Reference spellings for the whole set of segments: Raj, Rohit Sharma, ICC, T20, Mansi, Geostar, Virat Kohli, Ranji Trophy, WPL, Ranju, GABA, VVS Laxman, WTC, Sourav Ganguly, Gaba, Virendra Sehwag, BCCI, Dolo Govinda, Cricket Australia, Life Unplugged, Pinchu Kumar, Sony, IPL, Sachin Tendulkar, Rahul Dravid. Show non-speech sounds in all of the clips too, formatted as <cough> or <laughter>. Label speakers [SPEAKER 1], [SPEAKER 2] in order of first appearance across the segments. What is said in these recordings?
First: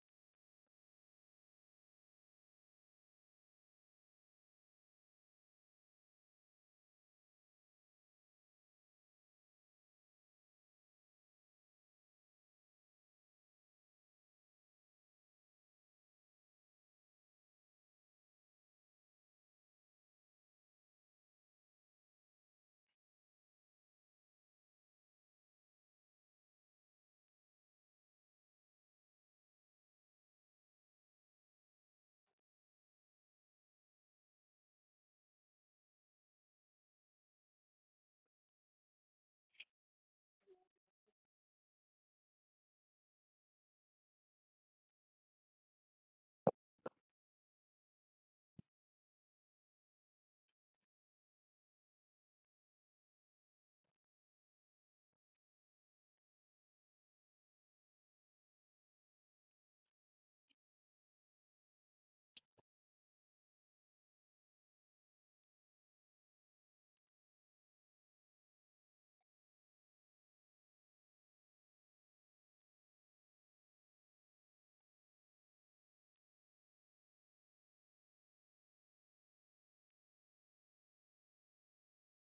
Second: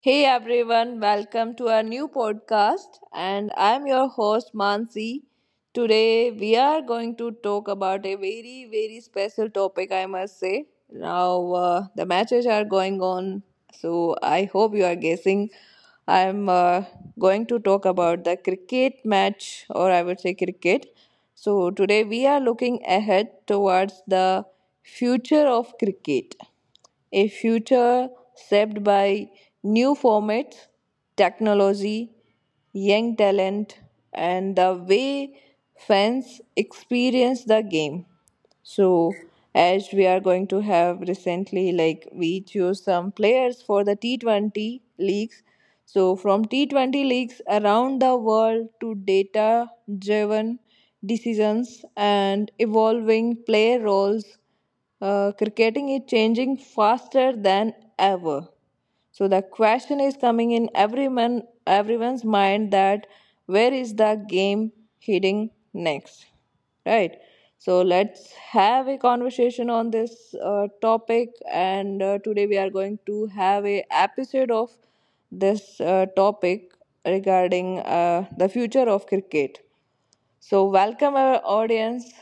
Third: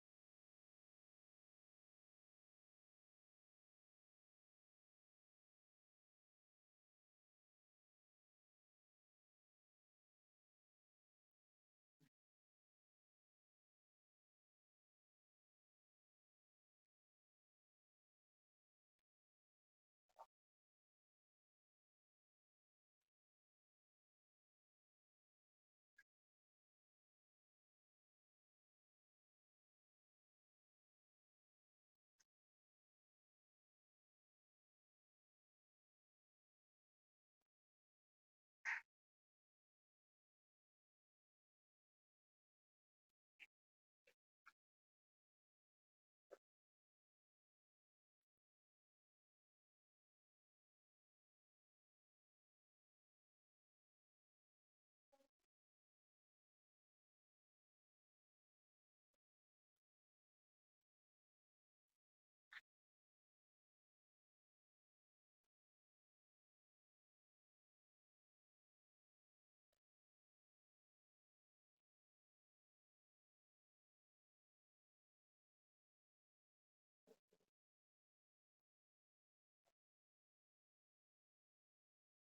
[SPEAKER 1] Hey everyone, welcome to our new podcast. And I'm your host Mansi. Today we are going to talk about a very, very special topic, I must say. Now the matches are going on, so I hope you are guessing. I'm going to talk about the cricket match, or I would say cricket. So, today we are looking ahead towards the future of cricket, a future shaped by new formats, technology, young talent, and the way fans experience the game. So, as we are going to have recently, like we choose some players for the T20 leagues, so, from T20 leagues around the world to data driven decisions and evolving player roles, cricketing is changing faster than ever. So the question is coming in everyone's mind that where is the game heading next, right? So let's have a conversation on this topic, and today we are going to have a episode of this topic regarding the future of cricket. So, welcome our audience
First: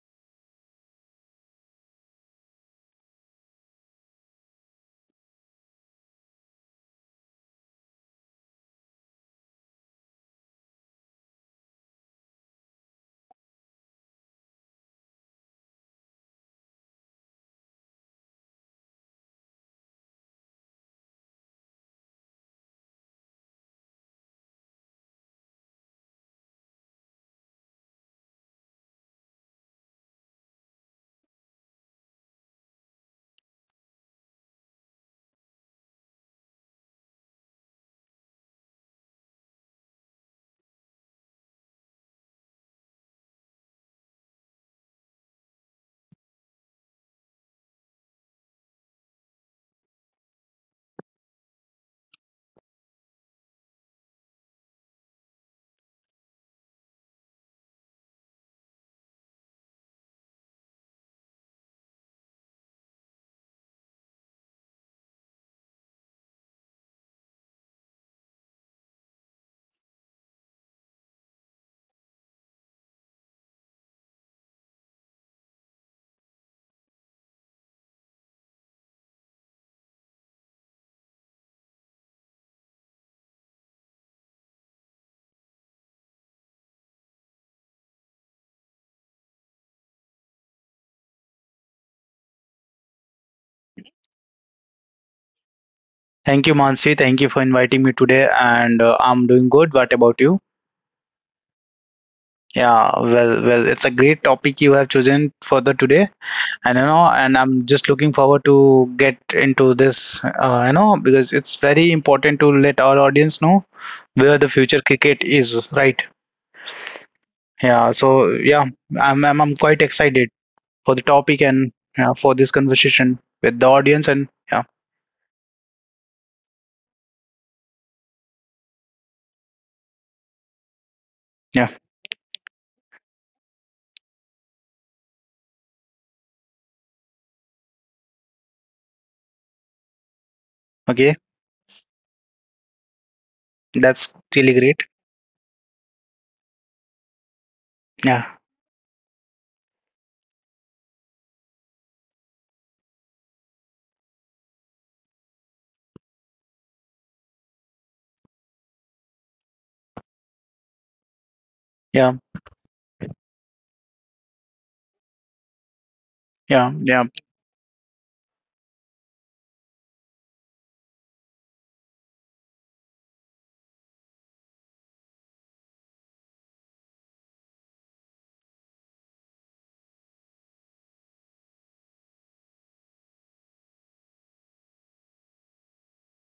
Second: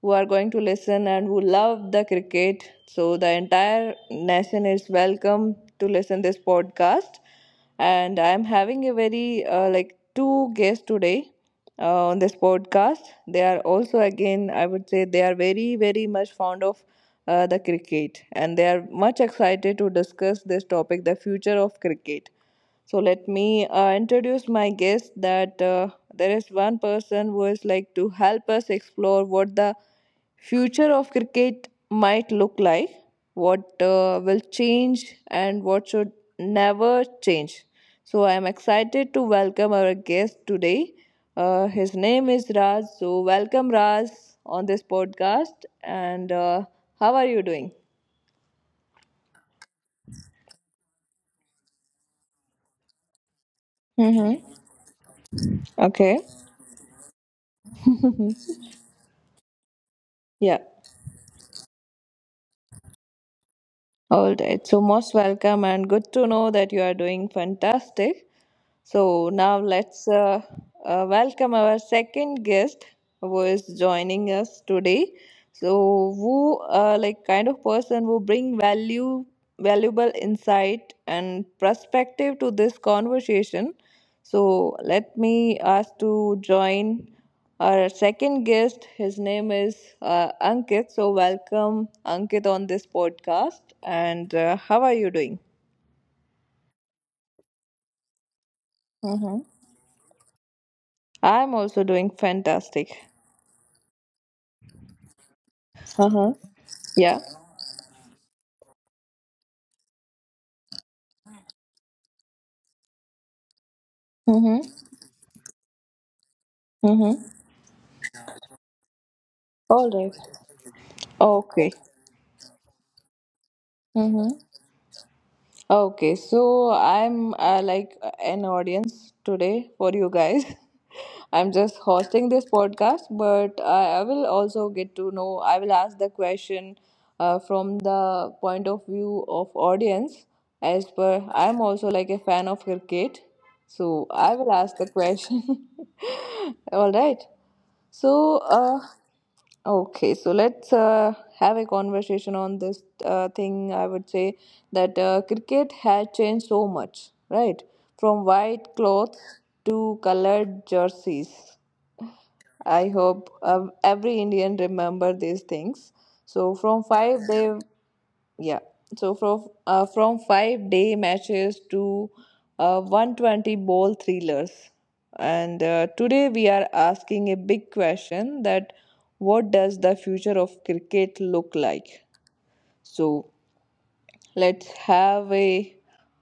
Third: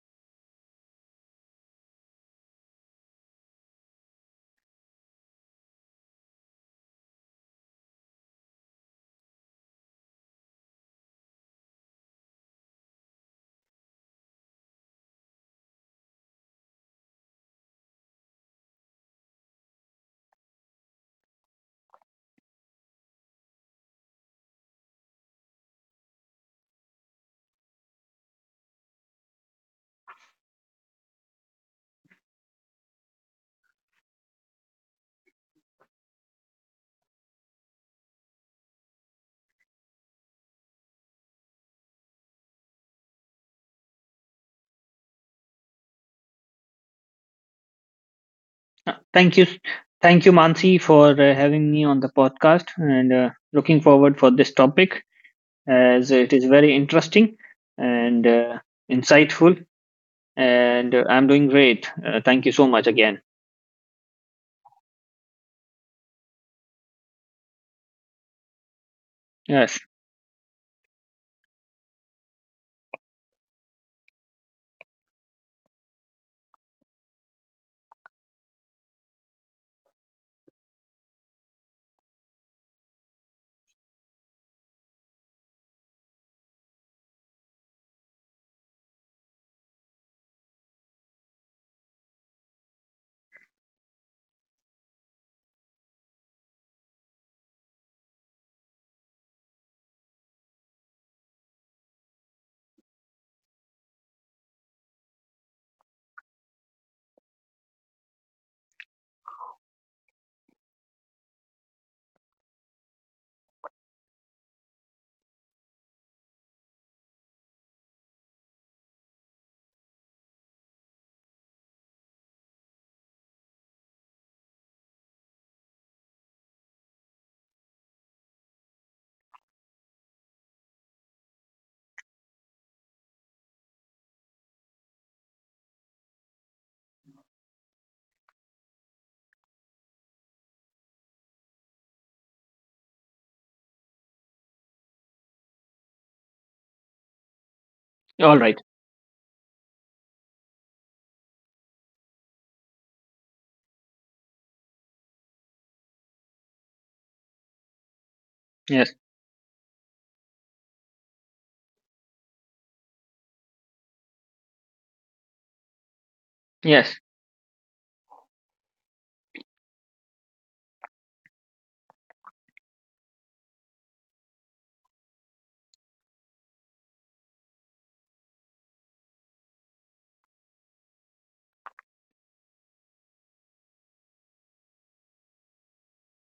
[SPEAKER 1] who are going to listen and who love the cricket. So, the entire nation is welcome to listen this podcast. And I'm having a very like two guests today on this podcast. They are also again, I would say, they are very very much fond of the cricket, and they are much excited to discuss this topic, the future of cricket. So let me introduce my guest that there is one person who is like to help us explore what the future of cricket might look like, what will change, and what should never change. So I am excited to welcome our guest today. His name is Raj. So welcome Raj on this podcast. And how are you doing?
[SPEAKER 2] Thank you, thank you, Mansi, for having me on the podcast, and looking forward for
[SPEAKER 1] Mm-hmm.
[SPEAKER 2] this topic as
[SPEAKER 1] Okay.
[SPEAKER 2] it is very interesting and
[SPEAKER 1] <laughs>
[SPEAKER 2] insightful.
[SPEAKER 1] Yeah.
[SPEAKER 2] And I'm doing great. Thank you so much again.
[SPEAKER 1] All right. So most welcome and good to know that you are doing fantastic. So now
[SPEAKER 2] Yes.
[SPEAKER 1] let's welcome our second guest who is joining us today. So who like kind of person who bring value, valuable insight and perspective to this conversation. So let me ask to join our second guest. His name is Ankit. So welcome Ankit on this podcast. And how are you doing?
[SPEAKER 3] Thank you, Mansi. Thank you for inviting me today. And I'm
[SPEAKER 1] Hmm.
[SPEAKER 3] doing good. What about you?
[SPEAKER 1] I'm also doing
[SPEAKER 3] Yeah,
[SPEAKER 1] fantastic.
[SPEAKER 3] well, well, it's a great topic you have chosen for the today,
[SPEAKER 1] Uh huh.
[SPEAKER 3] and you know,
[SPEAKER 1] Yeah.
[SPEAKER 3] and I'm just looking forward to get into this, you know, because it's very important to let our audience know where the future
[SPEAKER 1] Mm-hmm.
[SPEAKER 3] cricket is, right?
[SPEAKER 1] Mm-hmm.
[SPEAKER 3] Yeah, so yeah, I'm quite
[SPEAKER 1] All right.
[SPEAKER 3] excited for the topic and
[SPEAKER 1] Okay.
[SPEAKER 3] yeah, for this conversation with the audience, and
[SPEAKER 1] Mm-hmm.
[SPEAKER 3] yeah,
[SPEAKER 1] Okay. So I'm like an audience today for you guys. <laughs> I'm
[SPEAKER 3] yeah,
[SPEAKER 1] just hosting this podcast, but I will also get to know. I will ask the question from the point of view of audience. As
[SPEAKER 3] okay,
[SPEAKER 1] per, I'm also like a fan of cricket, so
[SPEAKER 3] that's
[SPEAKER 1] I will
[SPEAKER 3] really
[SPEAKER 1] ask
[SPEAKER 3] great.
[SPEAKER 1] the question. <laughs> All right.
[SPEAKER 3] Yeah,
[SPEAKER 2] All
[SPEAKER 1] So,
[SPEAKER 2] right.
[SPEAKER 1] okay, so let's have a conversation on this thing. I would say that cricket has changed so much, right? From white
[SPEAKER 2] Yes.
[SPEAKER 1] clothes to colored jerseys.
[SPEAKER 3] yeah,
[SPEAKER 1] I hope every Indian remember these things. So,
[SPEAKER 3] yeah,
[SPEAKER 1] from
[SPEAKER 2] Yes.
[SPEAKER 3] yeah.
[SPEAKER 1] five, they Yeah. So from 5 day matches to 120 ball thrillers. And today we are asking a big question that what does the future of cricket look like? So let's have a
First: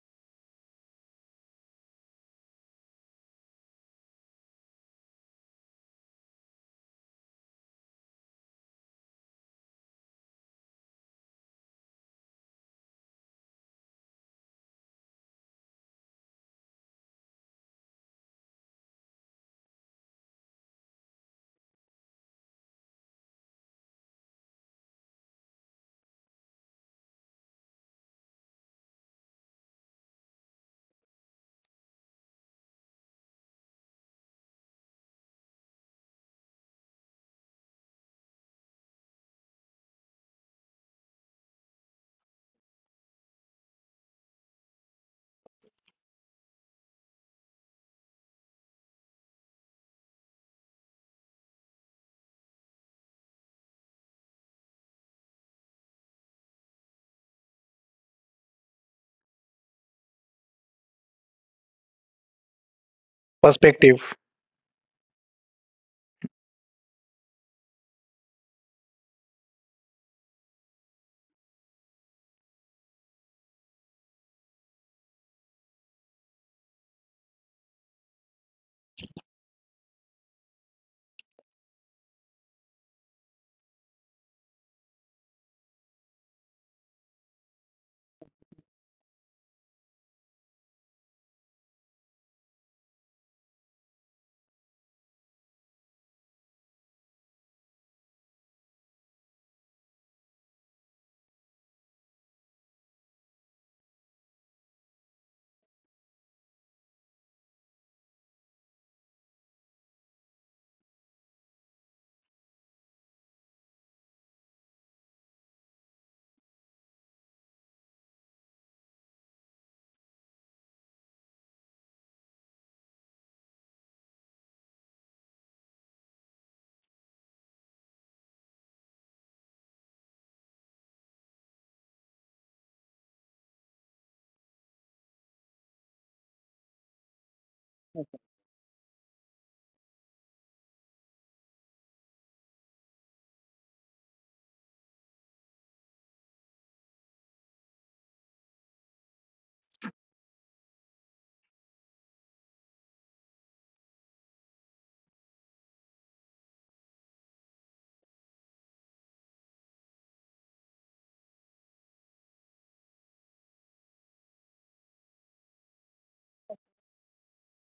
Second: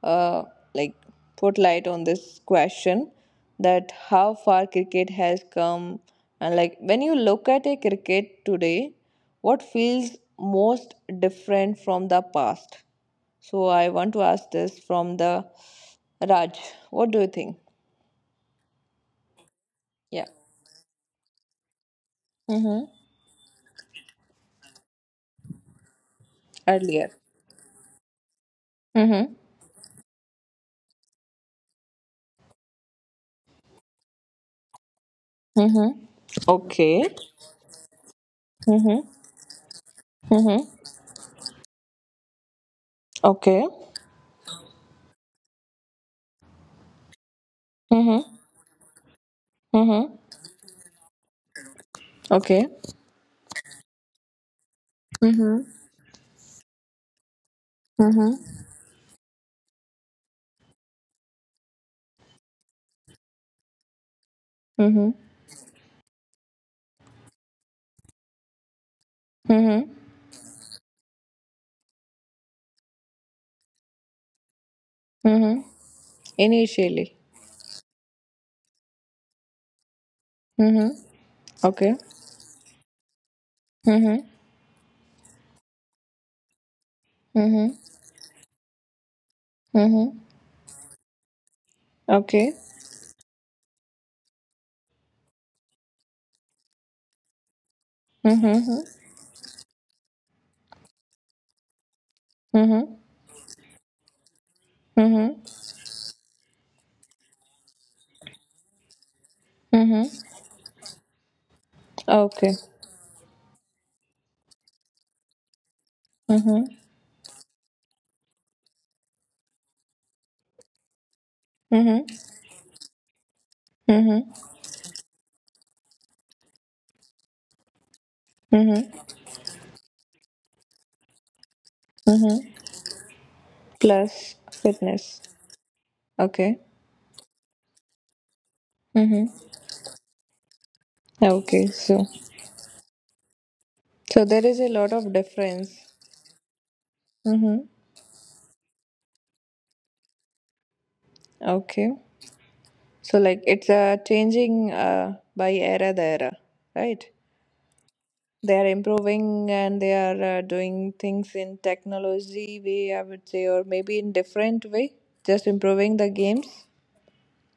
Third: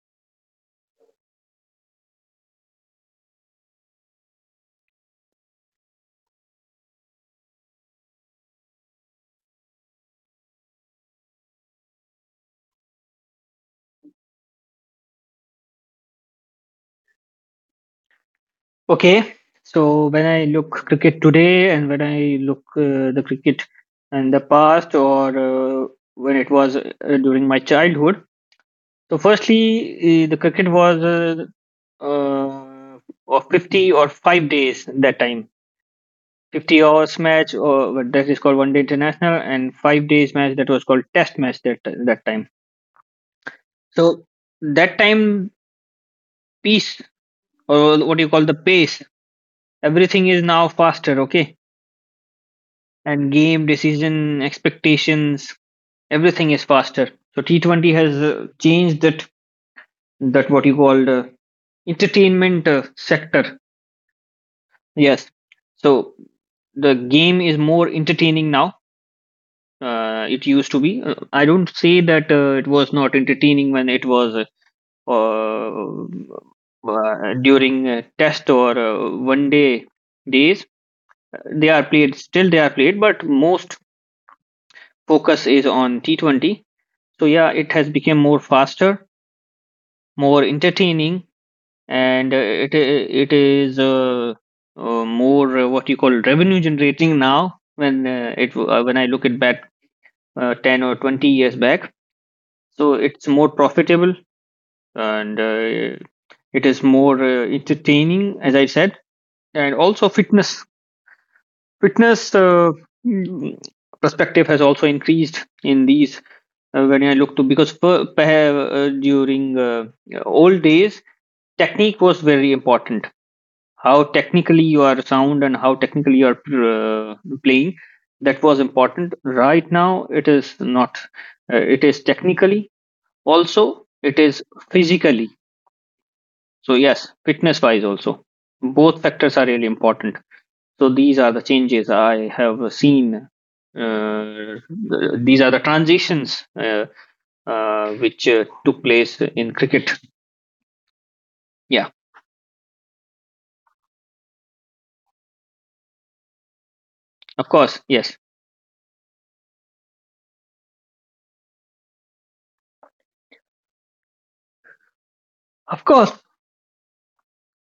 [SPEAKER 1] uh, like put light on this question that how far cricket has come and like when you look at a cricket today, what feels most different from the past. So I want to ask this from the Raj. What do you think?
[SPEAKER 2] Okay. So when
[SPEAKER 1] Yeah.
[SPEAKER 2] I look cricket today, and when I look
[SPEAKER 1] Mm-hmm.
[SPEAKER 2] the cricket in the past, or when it was
[SPEAKER 1] Earlier.
[SPEAKER 2] during my childhood. So,
[SPEAKER 1] Mm-hmm.
[SPEAKER 2] firstly, the cricket was uh, of 50 or 5 days that time.
[SPEAKER 1] Mm-hmm.
[SPEAKER 2] 50
[SPEAKER 1] Okay.
[SPEAKER 2] hours match, or what that is called one day
[SPEAKER 1] Mm-hmm.
[SPEAKER 2] international, and 5 days match that
[SPEAKER 1] Mm-hmm.
[SPEAKER 2] was called test match that time.
[SPEAKER 1] Okay.
[SPEAKER 2] So, that time, peace, or what
[SPEAKER 1] Mm-hmm.
[SPEAKER 2] you call the pace,
[SPEAKER 1] Mm-hmm.
[SPEAKER 2] everything is now faster, okay?
[SPEAKER 1] Okay.
[SPEAKER 2] And game, decision, expectations,
[SPEAKER 1] Mm-hmm.
[SPEAKER 2] everything is faster. So, T20 has
[SPEAKER 1] Mm-hmm.
[SPEAKER 2] changed that, what you call the entertainment sector.
[SPEAKER 3] Perspective.
[SPEAKER 1] Mm-hmm.
[SPEAKER 2] Yes. So the game is more entertaining now.
[SPEAKER 1] Mm-hmm.
[SPEAKER 2] It used to be. I don't say that it was not entertaining when it was
[SPEAKER 1] Mm-hmm. Initially.
[SPEAKER 2] during test or one day days.
[SPEAKER 1] Mm-hmm.
[SPEAKER 2] They are
[SPEAKER 1] Okay.
[SPEAKER 2] played still. They are played, but most
[SPEAKER 1] Mm-hmm.
[SPEAKER 2] focus is on T20. So yeah, it
[SPEAKER 1] Mm-hmm.
[SPEAKER 2] has become more faster,
[SPEAKER 1] Mm-hmm.
[SPEAKER 2] more entertaining, and
[SPEAKER 1] Okay.
[SPEAKER 2] it is more what you call revenue generating now. When uh, it uh,
[SPEAKER 1] Mm-hmm.
[SPEAKER 2] when I look it back 10 or 20 years back. So
[SPEAKER 1] Mm-hmm.
[SPEAKER 2] it's more profitable and
[SPEAKER 1] Mm-hmm.
[SPEAKER 2] it is more entertaining, as I said. And
[SPEAKER 1] Mm-hmm.
[SPEAKER 2] also fitness, fitness
[SPEAKER 1] Okay.
[SPEAKER 2] uh, mm, perspective has also increased in these
[SPEAKER 1] Mm-hmm.
[SPEAKER 2] when I look to, because during old days technique
[SPEAKER 1] Mm-hmm.
[SPEAKER 2] was very important. How
[SPEAKER 1] Mm-hmm.
[SPEAKER 2] technically you are sound and how technically you are playing, that was
[SPEAKER 1] Mm-hmm.
[SPEAKER 2] important. Right now it is not. It is
[SPEAKER 1] Mm-hmm.
[SPEAKER 2] technically. Also, it is
[SPEAKER 1] Plus fitness.
[SPEAKER 2] physically.
[SPEAKER 1] Okay.
[SPEAKER 2] So yes, fitness wise also. Both factors are
[SPEAKER 1] Mm-hmm.
[SPEAKER 2] really important. So these are the
[SPEAKER 1] Okay.
[SPEAKER 2] changes
[SPEAKER 1] So,
[SPEAKER 2] I have seen.
[SPEAKER 1] so there
[SPEAKER 2] Uh,
[SPEAKER 1] is a lot
[SPEAKER 2] th-
[SPEAKER 1] of
[SPEAKER 2] these are the
[SPEAKER 1] difference.
[SPEAKER 2] transitions
[SPEAKER 1] Mm-hmm.
[SPEAKER 2] which took place in cricket. Yeah,
[SPEAKER 1] Okay. So like it's changing by era the era, right?
[SPEAKER 2] of course. Yes,
[SPEAKER 1] They are improving and they are doing things in technology way, I would say, or maybe in different way, just
[SPEAKER 2] of
[SPEAKER 1] improving
[SPEAKER 2] course.
[SPEAKER 1] the games.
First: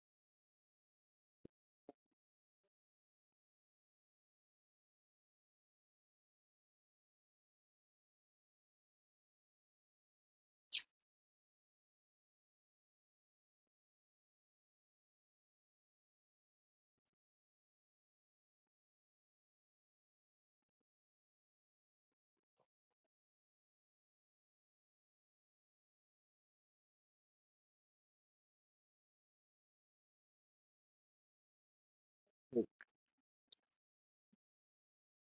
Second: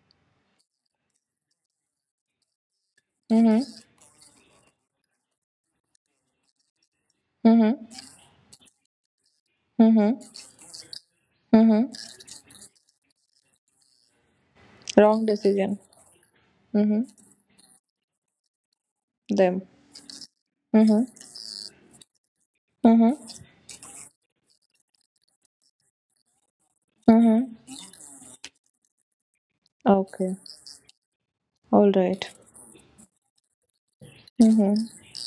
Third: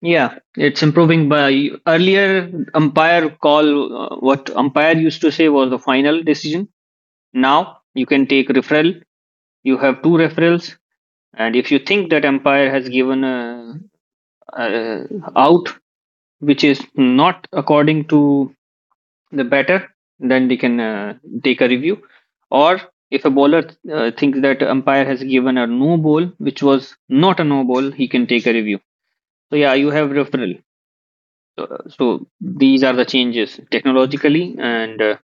[SPEAKER 2] Yeah, it's improving by earlier umpire
[SPEAKER 1] Mm-hmm.
[SPEAKER 2] call. What umpire used to say was the final decision. Now you
[SPEAKER 1] Mm-hmm.
[SPEAKER 2] can take referral. You have two
[SPEAKER 1] Mm-hmm.
[SPEAKER 2] referrals. And if you
[SPEAKER 1] Mm-hmm.
[SPEAKER 2] think that empire has given a
[SPEAKER 1] Wrong
[SPEAKER 2] out
[SPEAKER 1] decision.
[SPEAKER 2] which is
[SPEAKER 1] Mm-hmm.
[SPEAKER 2] not according to the
[SPEAKER 1] Them.
[SPEAKER 2] batter, then they can
[SPEAKER 1] Mm-hmm.
[SPEAKER 2] take a review. Or if a
[SPEAKER 1] Mm-hmm.
[SPEAKER 2] bowler thinks that umpire has given a no ball which was not a no
[SPEAKER 1] Mm-hmm.
[SPEAKER 2] ball, he can take a review. So yeah, you have
[SPEAKER 1] Okay.
[SPEAKER 2] referral. So,
[SPEAKER 1] All
[SPEAKER 2] so
[SPEAKER 1] right.
[SPEAKER 2] these are the changes technologically
[SPEAKER 1] Mm-hmm.
[SPEAKER 2] and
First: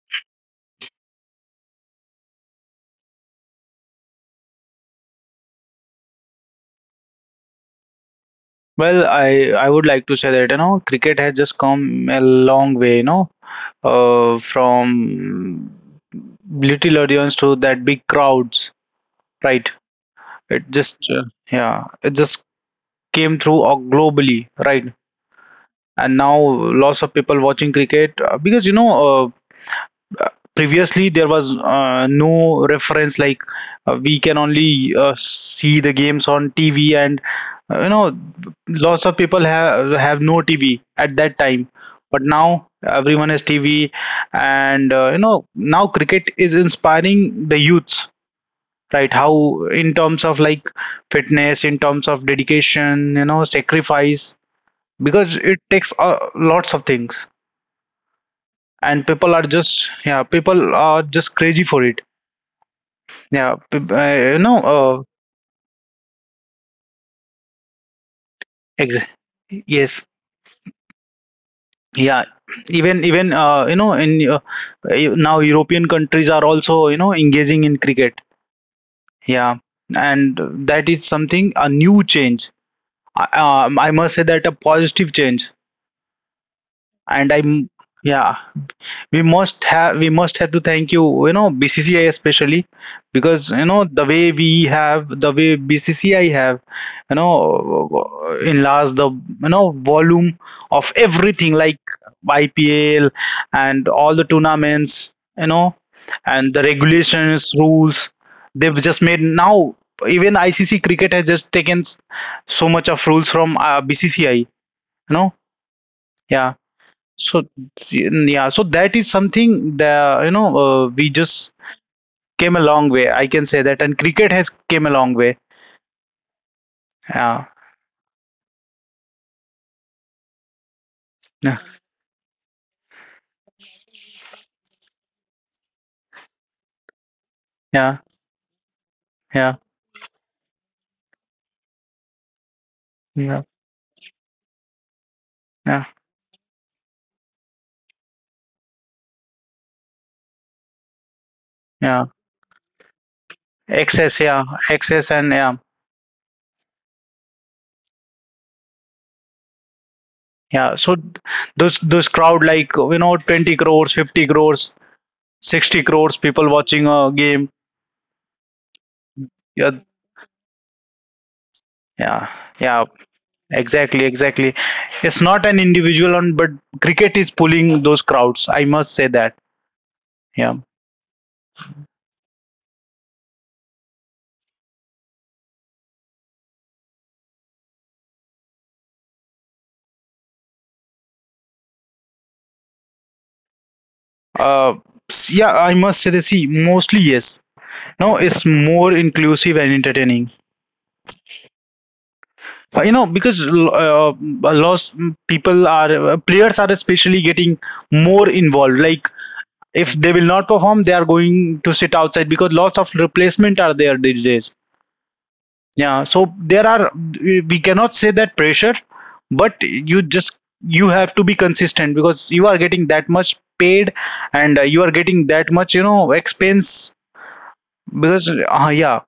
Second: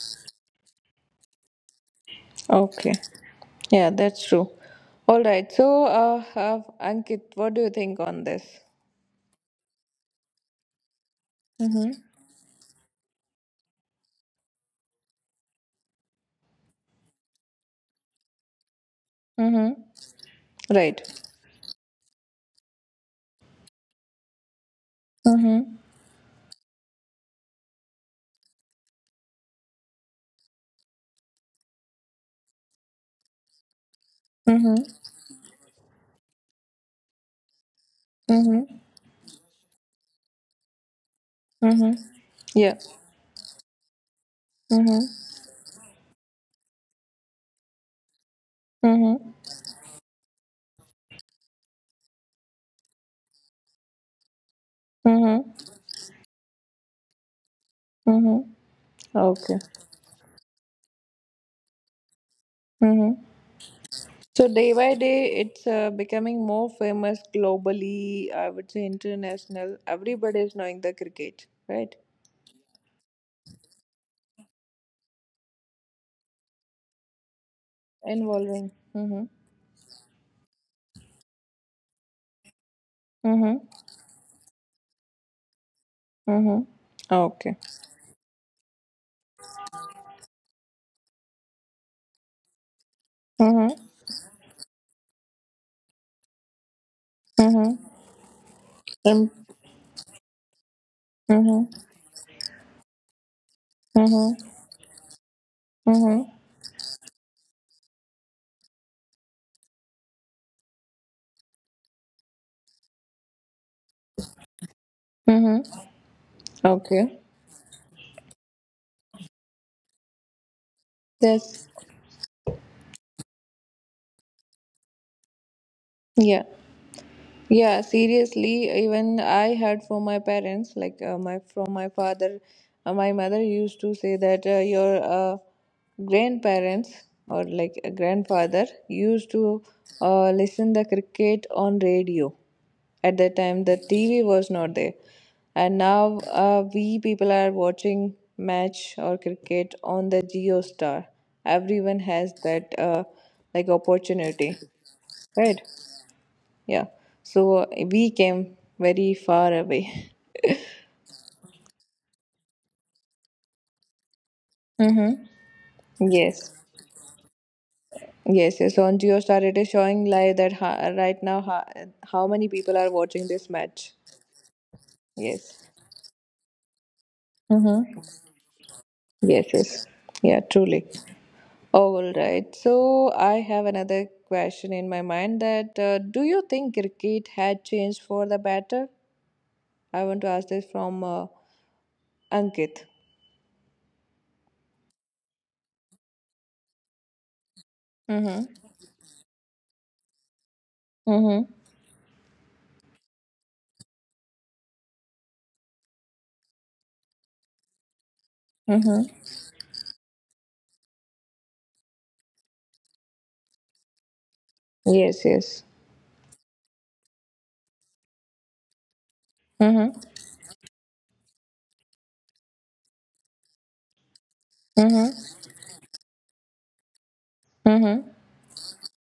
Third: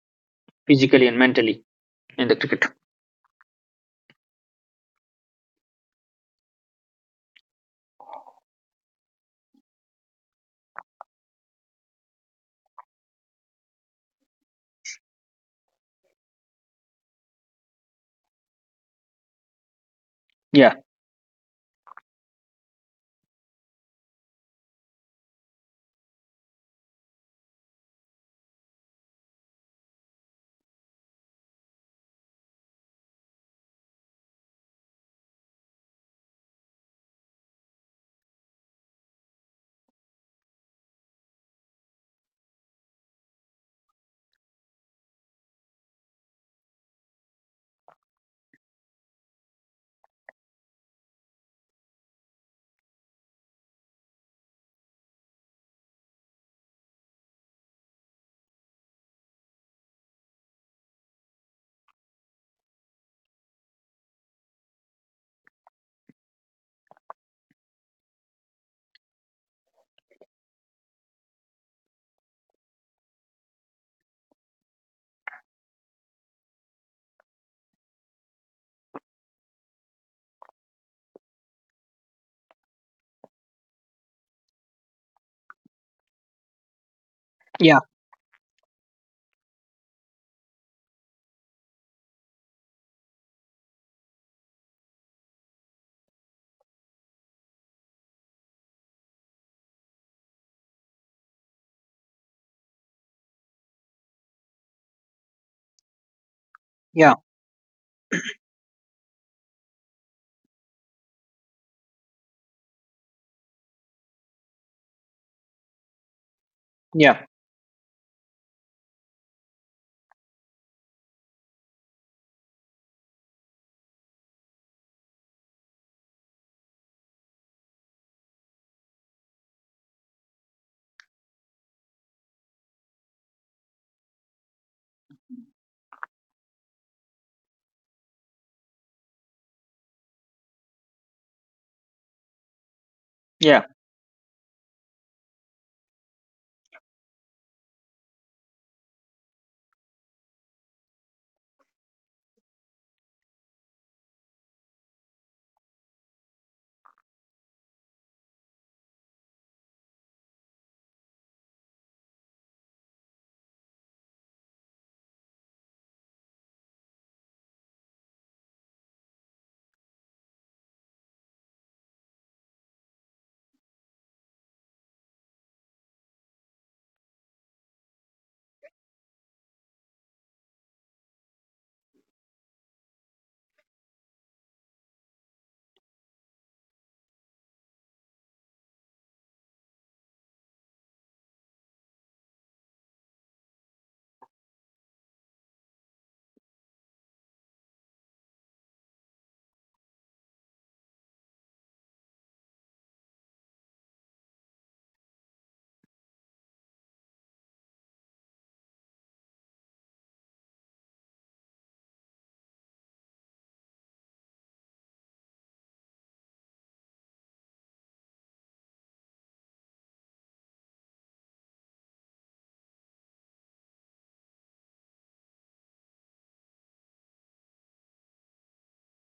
[SPEAKER 2] physically and mentally in the cricket.
[SPEAKER 1] Okay. Yeah, that's true. All right. So Ankit, what do you think on this?
[SPEAKER 3] Well, I would like to say that you know cricket has just
[SPEAKER 1] Mm-hmm.
[SPEAKER 3] come a long way, you know, from little audience to that big crowds, right?
[SPEAKER 1] Mm-hmm.
[SPEAKER 3] It
[SPEAKER 2] Yeah,
[SPEAKER 3] just
[SPEAKER 1] Right.
[SPEAKER 3] uh, yeah, it just came through globally, right?
[SPEAKER 1] Mm-hmm.
[SPEAKER 3] And now lots of people watching cricket because you know, previously there was no reference like we can only
[SPEAKER 1] Mm-hmm.
[SPEAKER 3] see the games on TV and you know
[SPEAKER 1] Mm-hmm.
[SPEAKER 3] lots of people have no TV at that time,
[SPEAKER 1] Mm-hmm.
[SPEAKER 3] but now
[SPEAKER 1] Yeah.
[SPEAKER 3] everyone has TV. And you
[SPEAKER 1] Mm-hmm.
[SPEAKER 3] know, now cricket is inspiring the youths, right? How,
[SPEAKER 1] Mm-hmm.
[SPEAKER 3] in terms of like fitness, in terms of dedication, you know, sacrifice, because it
[SPEAKER 1] Mm-hmm.
[SPEAKER 3] takes lots of things,
[SPEAKER 1] Mm-hmm.
[SPEAKER 3] and people are
[SPEAKER 1] Okay.
[SPEAKER 3] just crazy for it.
[SPEAKER 1] Mm-hmm.
[SPEAKER 3] You
[SPEAKER 1] So
[SPEAKER 3] know
[SPEAKER 1] day by day, it's becoming more famous globally. I would say
[SPEAKER 3] ex-
[SPEAKER 1] international.
[SPEAKER 3] yes,
[SPEAKER 1] Everybody is knowing the cricket, right?
[SPEAKER 3] yeah, even even you know in uh, now European countries are also you know engaging in cricket,
[SPEAKER 1] Involving. Mm-hmm.
[SPEAKER 3] yeah and that is something a new change, I-
[SPEAKER 1] Mm-hmm.
[SPEAKER 3] um, i must say, that a positive change.
[SPEAKER 1] Mm-hmm.
[SPEAKER 3] and
[SPEAKER 1] Okay.
[SPEAKER 3] i'm
[SPEAKER 2] yeah,
[SPEAKER 3] yeah we must have we must have to thank you, you know, BCCI especially, because you
[SPEAKER 1] Mm-hmm.
[SPEAKER 3] know the way BCCI have, you know,
[SPEAKER 1] Mm-hmm.
[SPEAKER 3] enlarged the,
[SPEAKER 1] Um,
[SPEAKER 3] you know, volume of everything,
[SPEAKER 1] Mm-hmm.
[SPEAKER 3] like IPL and all the
[SPEAKER 1] Mm-hmm.
[SPEAKER 3] tournaments, you know,
[SPEAKER 1] Mm-hmm.
[SPEAKER 3] and the
[SPEAKER 2] yeah,
[SPEAKER 3] regulations, rules they've just made now. Even ICC cricket has just taken so much of rules from BCCI, you know.
[SPEAKER 1] Mm-hmm.
[SPEAKER 3] Yeah
[SPEAKER 1] Okay.
[SPEAKER 2] yeah,
[SPEAKER 3] so yeah, so that is something that, you know, we just
[SPEAKER 1] Yes.
[SPEAKER 3] came a long way. I can say that, and cricket has came a long way.
[SPEAKER 1] Yeah.
[SPEAKER 3] Yeah,
[SPEAKER 1] Yeah, seriously, even I heard from my parents, like my
[SPEAKER 3] yeah,
[SPEAKER 1] from my father, my mother used to say that your grandparents or like a
[SPEAKER 3] yeah,
[SPEAKER 1] grandfather used
[SPEAKER 3] yeah,
[SPEAKER 1] to listen the cricket on radio. At
[SPEAKER 3] yeah,
[SPEAKER 1] that
[SPEAKER 2] yeah.
[SPEAKER 1] time, the TV was not there, and
[SPEAKER 3] yeah.
[SPEAKER 1] now we people are watching match or cricket on the Geo Star. Everyone
[SPEAKER 3] Yeah.
[SPEAKER 1] has that like
[SPEAKER 3] Access, yeah,
[SPEAKER 1] opportunity,
[SPEAKER 3] access, and yeah,
[SPEAKER 1] right? Yeah. So we came very far away.
[SPEAKER 3] yeah. So those crowd, like, you know, 20 crores, 50 crores,
[SPEAKER 1] Mm-hmm.
[SPEAKER 3] 60 crores people
[SPEAKER 1] Yes.
[SPEAKER 3] watching a game.
[SPEAKER 1] Yes, yes. On Geostar, it is
[SPEAKER 3] Yeah,
[SPEAKER 1] showing live that right now how
[SPEAKER 3] yeah,
[SPEAKER 1] many people
[SPEAKER 3] yeah.
[SPEAKER 1] are watching this match.
[SPEAKER 3] Exactly, exactly. It's not an
[SPEAKER 1] Yes.
[SPEAKER 3] individual, on but cricket is pulling
[SPEAKER 1] Mm-hmm.
[SPEAKER 3] those crowds. I must say that.
[SPEAKER 1] Yes, yes. Yeah,
[SPEAKER 3] Yeah.
[SPEAKER 1] truly. All right. So I have another question in my mind that do you think cricket had changed for the better? I want to ask this from Ankit.
[SPEAKER 3] Uh, yeah, I must say that, see, mostly yes. Now it's
[SPEAKER 1] Mm-hmm.
[SPEAKER 3] more inclusive and entertaining.
[SPEAKER 1] Mm-hmm.
[SPEAKER 3] You know, because a lot of people are players are especially getting more involved. Like
[SPEAKER 1] Mm-hmm.
[SPEAKER 3] if they will not perform, they are going to sit outside because lots of replacement are there these days.
[SPEAKER 1] Yes, yes.
[SPEAKER 3] Yeah, so there are, we cannot say that pressure, but you have to be consistent because you are getting that much paid, and you are getting
[SPEAKER 1] Mm-hmm.
[SPEAKER 3] that much, you know, expense,
[SPEAKER 1] Mm-hmm.
[SPEAKER 3] because uh, yeah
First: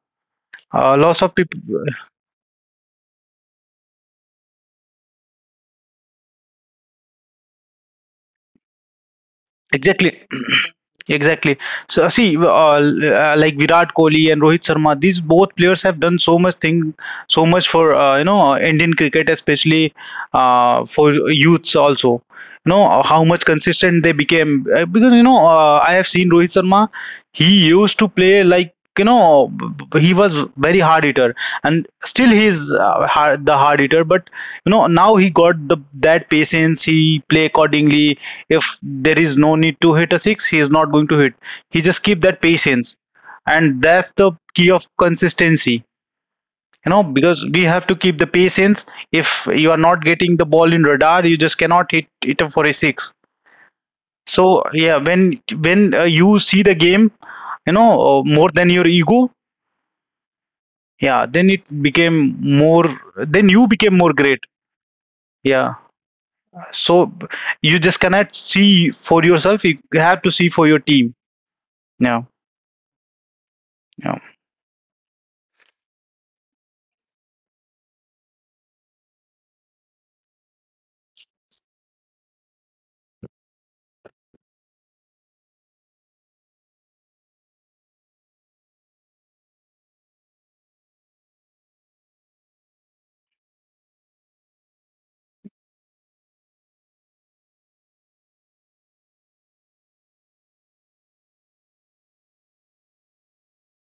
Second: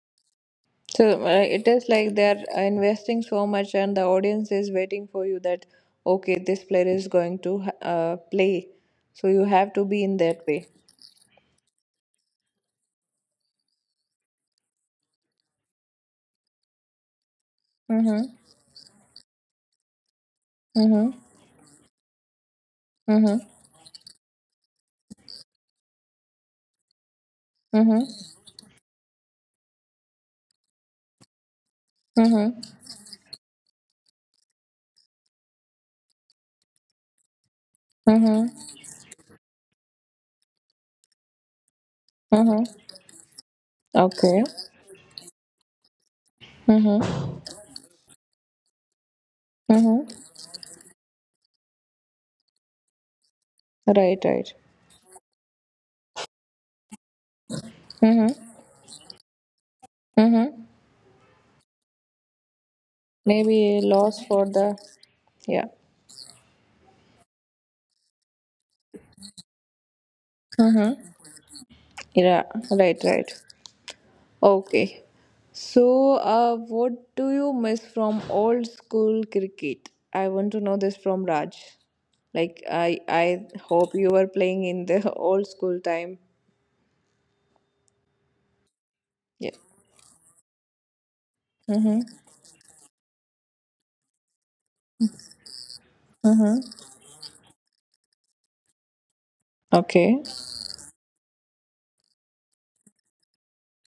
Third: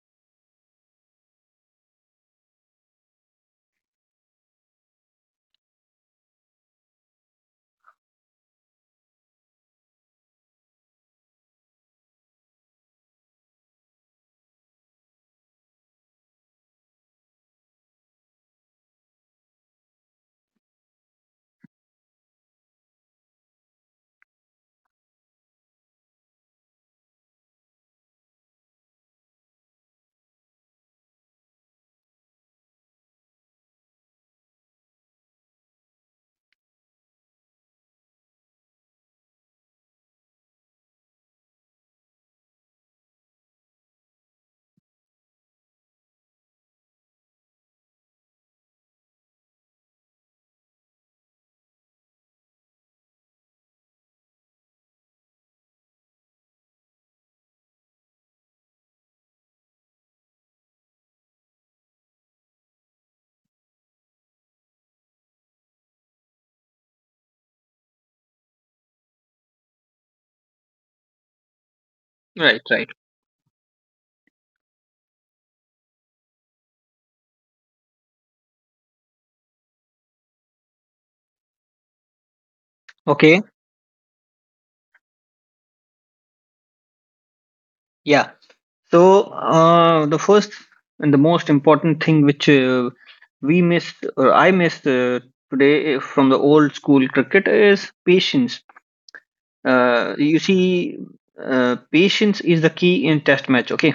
[SPEAKER 3] uh, lots
[SPEAKER 1] So
[SPEAKER 3] of people,
[SPEAKER 1] it is like they're investing so much, and the audience is waiting for you that okay, this player is going to play. So you have to be
[SPEAKER 3] exactly.
[SPEAKER 1] in that way.
[SPEAKER 3] <clears throat> Exactly. So see like Virat Kohli and Rohit Sharma, these both players have done so much thing, so much for, uh, you
[SPEAKER 1] Mm-hmm.
[SPEAKER 3] know uh, Indian cricket, especially for
[SPEAKER 1] Mm-hmm.
[SPEAKER 3] youths also, you know. How
[SPEAKER 1] Mm-hmm.
[SPEAKER 3] much consistent they became. Because you know I have seen Rohit Sharma, he used
[SPEAKER 1] Mm-hmm.
[SPEAKER 3] to play like, you know, he was very hard hitter, and still he's
[SPEAKER 1] Mm-hmm.
[SPEAKER 3] the hard hitter, but you know now he got the that patience, he play accordingly.
[SPEAKER 1] Mm-hmm.
[SPEAKER 3] If there is no need to hit a six, he is not going to hit, he just keep that
[SPEAKER 1] Mm-hmm.
[SPEAKER 3] patience, and that's the
[SPEAKER 1] Okay.
[SPEAKER 3] key of consistency, you know,
[SPEAKER 1] Mm-hmm.
[SPEAKER 3] because we have to keep the patience. If you are not
[SPEAKER 1] Mm-hmm.
[SPEAKER 3] getting the ball in radar, you just cannot hit it for a six.
[SPEAKER 1] Right.
[SPEAKER 3] So
[SPEAKER 1] Right.
[SPEAKER 3] yeah, when you see the game, you know, more
[SPEAKER 1] Mm-hmm.
[SPEAKER 3] than your ego,
[SPEAKER 1] Mm-hmm.
[SPEAKER 3] yeah then it became more then you
[SPEAKER 1] Maybe a
[SPEAKER 3] became more
[SPEAKER 1] loss for
[SPEAKER 3] great.
[SPEAKER 1] the. Yeah.
[SPEAKER 3] Yeah, so you just cannot see for yourself, you have to see for your team.
[SPEAKER 1] Mm-hmm.
[SPEAKER 3] Yeah.
[SPEAKER 1] Yeah.
[SPEAKER 2] Right, right.
[SPEAKER 1] Right. Right.
[SPEAKER 3] yeah
[SPEAKER 1] Okay. So, what do you miss from old school cricket? I want to know this from Raj. Like, I
[SPEAKER 2] Okay.
[SPEAKER 1] I hope you were playing in the <laughs> old school time.
[SPEAKER 2] Yeah. So,
[SPEAKER 1] Yeah.
[SPEAKER 2] the first and the most important
[SPEAKER 1] Mm-hmm.
[SPEAKER 2] thing which we miss, or I miss today from the old
[SPEAKER 1] Mm-hmm.
[SPEAKER 2] school cricket is patience.
[SPEAKER 1] Okay.
[SPEAKER 2] You see, patience is the key in test match, okay?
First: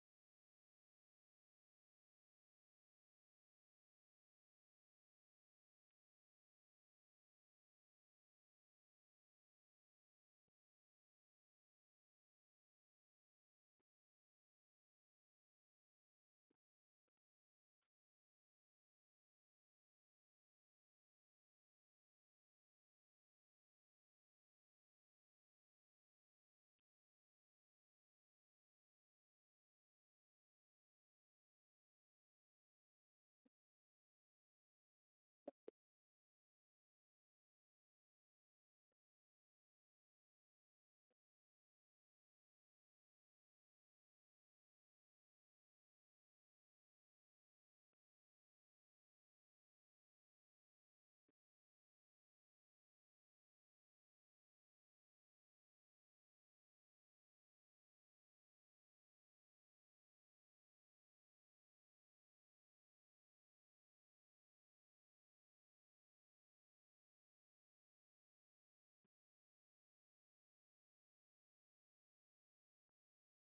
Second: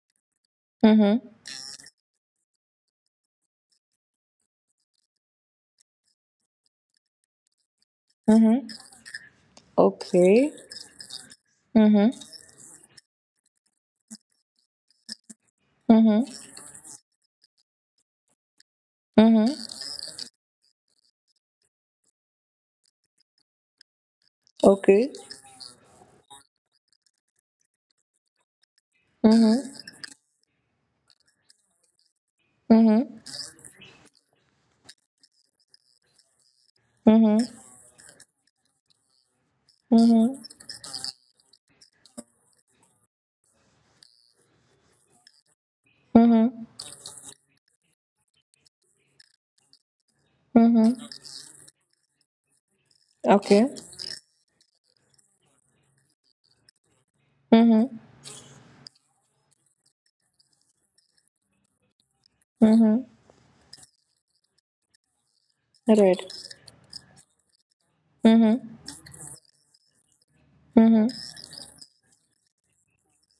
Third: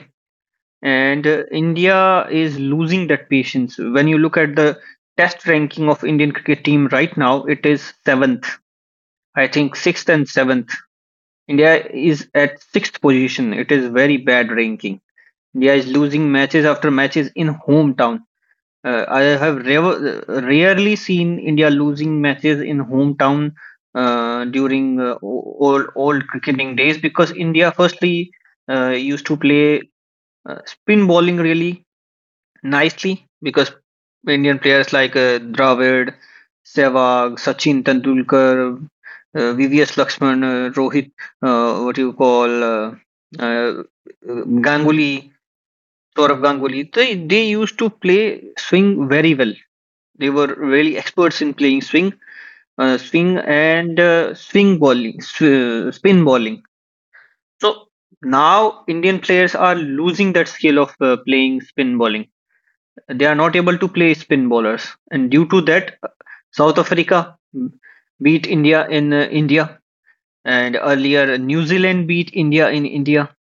[SPEAKER 1] Mm-hmm.
[SPEAKER 2] And India is losing that patience. When you look at the test ranking of Indian cricket team right now, it is seventh.
[SPEAKER 1] Mm-hmm.
[SPEAKER 2] I think sixth and
[SPEAKER 1] Okay.
[SPEAKER 2] seventh. India
[SPEAKER 1] Mm-hmm.
[SPEAKER 2] is at sixth position. It is very bad ranking. India is losing
[SPEAKER 1] Mm-hmm.
[SPEAKER 2] matches after matches in hometown. I
[SPEAKER 1] Mm-hmm.
[SPEAKER 2] have rarely seen India losing matches in hometown during
[SPEAKER 1] Okay.
[SPEAKER 2] old cricketing days, because India firstly used to play
[SPEAKER 1] Mm-hmm.
[SPEAKER 2] spin bowling really
[SPEAKER 1] Mm-hmm.
[SPEAKER 2] nicely, because Indian players like Dravid, Sehwag,
[SPEAKER 1] Mm-hmm.
[SPEAKER 2] Sachin Tendulkar, VVS Lakshman,
[SPEAKER 1] Mm-hmm.
[SPEAKER 2] Rohit, what you call uh, Ganguly Saurav
[SPEAKER 1] Mm-hmm.
[SPEAKER 2] Ganguly, they used to play swing very well. They were really
[SPEAKER 1] Mm-hmm.
[SPEAKER 2] experts in playing swing, swing
[SPEAKER 1] Okay.
[SPEAKER 2] and swing bowling, spin bowling. So
[SPEAKER 1] Mm-hmm.
[SPEAKER 2] now Indian players are losing that skill of playing spin bowling.
[SPEAKER 1] Mm-hmm.
[SPEAKER 2] They are not able to play spin bowlers, and due to that,
[SPEAKER 1] Right.
[SPEAKER 2] South Africa beat India
[SPEAKER 1] Mm-hmm.
[SPEAKER 2] in India, and earlier
[SPEAKER 1] Mm-hmm.
[SPEAKER 2] New Zealand beat India in India.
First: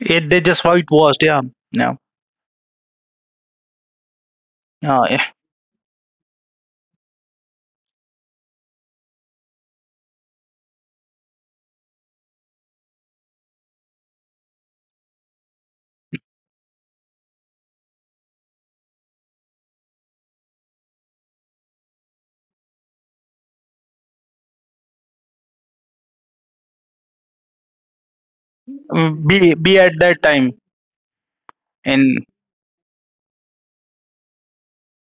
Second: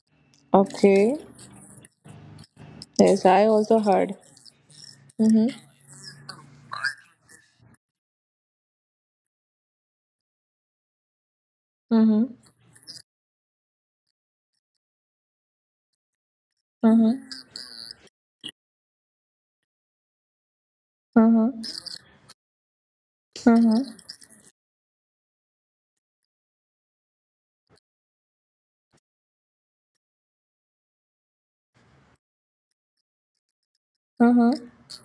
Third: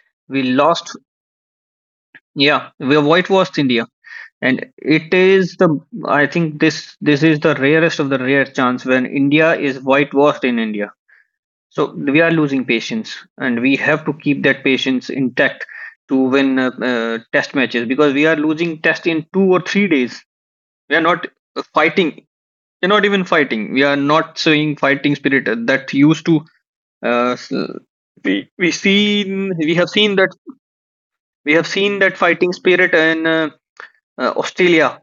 [SPEAKER 3] it they
[SPEAKER 2] We
[SPEAKER 3] just how it
[SPEAKER 2] lost,
[SPEAKER 3] was
[SPEAKER 1] Okay.
[SPEAKER 3] yeah yeah
[SPEAKER 2] yeah, we
[SPEAKER 1] Yes, I
[SPEAKER 2] whitewashed
[SPEAKER 1] also
[SPEAKER 2] India.
[SPEAKER 1] heard.
[SPEAKER 2] And
[SPEAKER 3] yeah,
[SPEAKER 2] it
[SPEAKER 3] yeah.
[SPEAKER 1] Mm-hmm.
[SPEAKER 2] is the I think this is the rarest of the rare chance when India is whitewashed in India. So we
[SPEAKER 1] Mm-hmm.
[SPEAKER 2] are losing patience, and we have to keep that patience intact to win
[SPEAKER 1] Mm-hmm.
[SPEAKER 2] test matches, because we are losing test in 2 or 3 days. We are not
[SPEAKER 1] Mm-hmm.
[SPEAKER 2] fighting. We're not even fighting. We
[SPEAKER 1] Mm-hmm.
[SPEAKER 2] are not showing fighting spirit that used to. Uh, s- we we
[SPEAKER 3] Mm,
[SPEAKER 2] seen
[SPEAKER 3] be
[SPEAKER 2] we have
[SPEAKER 3] at that
[SPEAKER 2] seen that
[SPEAKER 3] time
[SPEAKER 2] we have seen
[SPEAKER 3] in
[SPEAKER 2] that fighting spirit in
[SPEAKER 1] Mm-hmm.
[SPEAKER 2] Australia.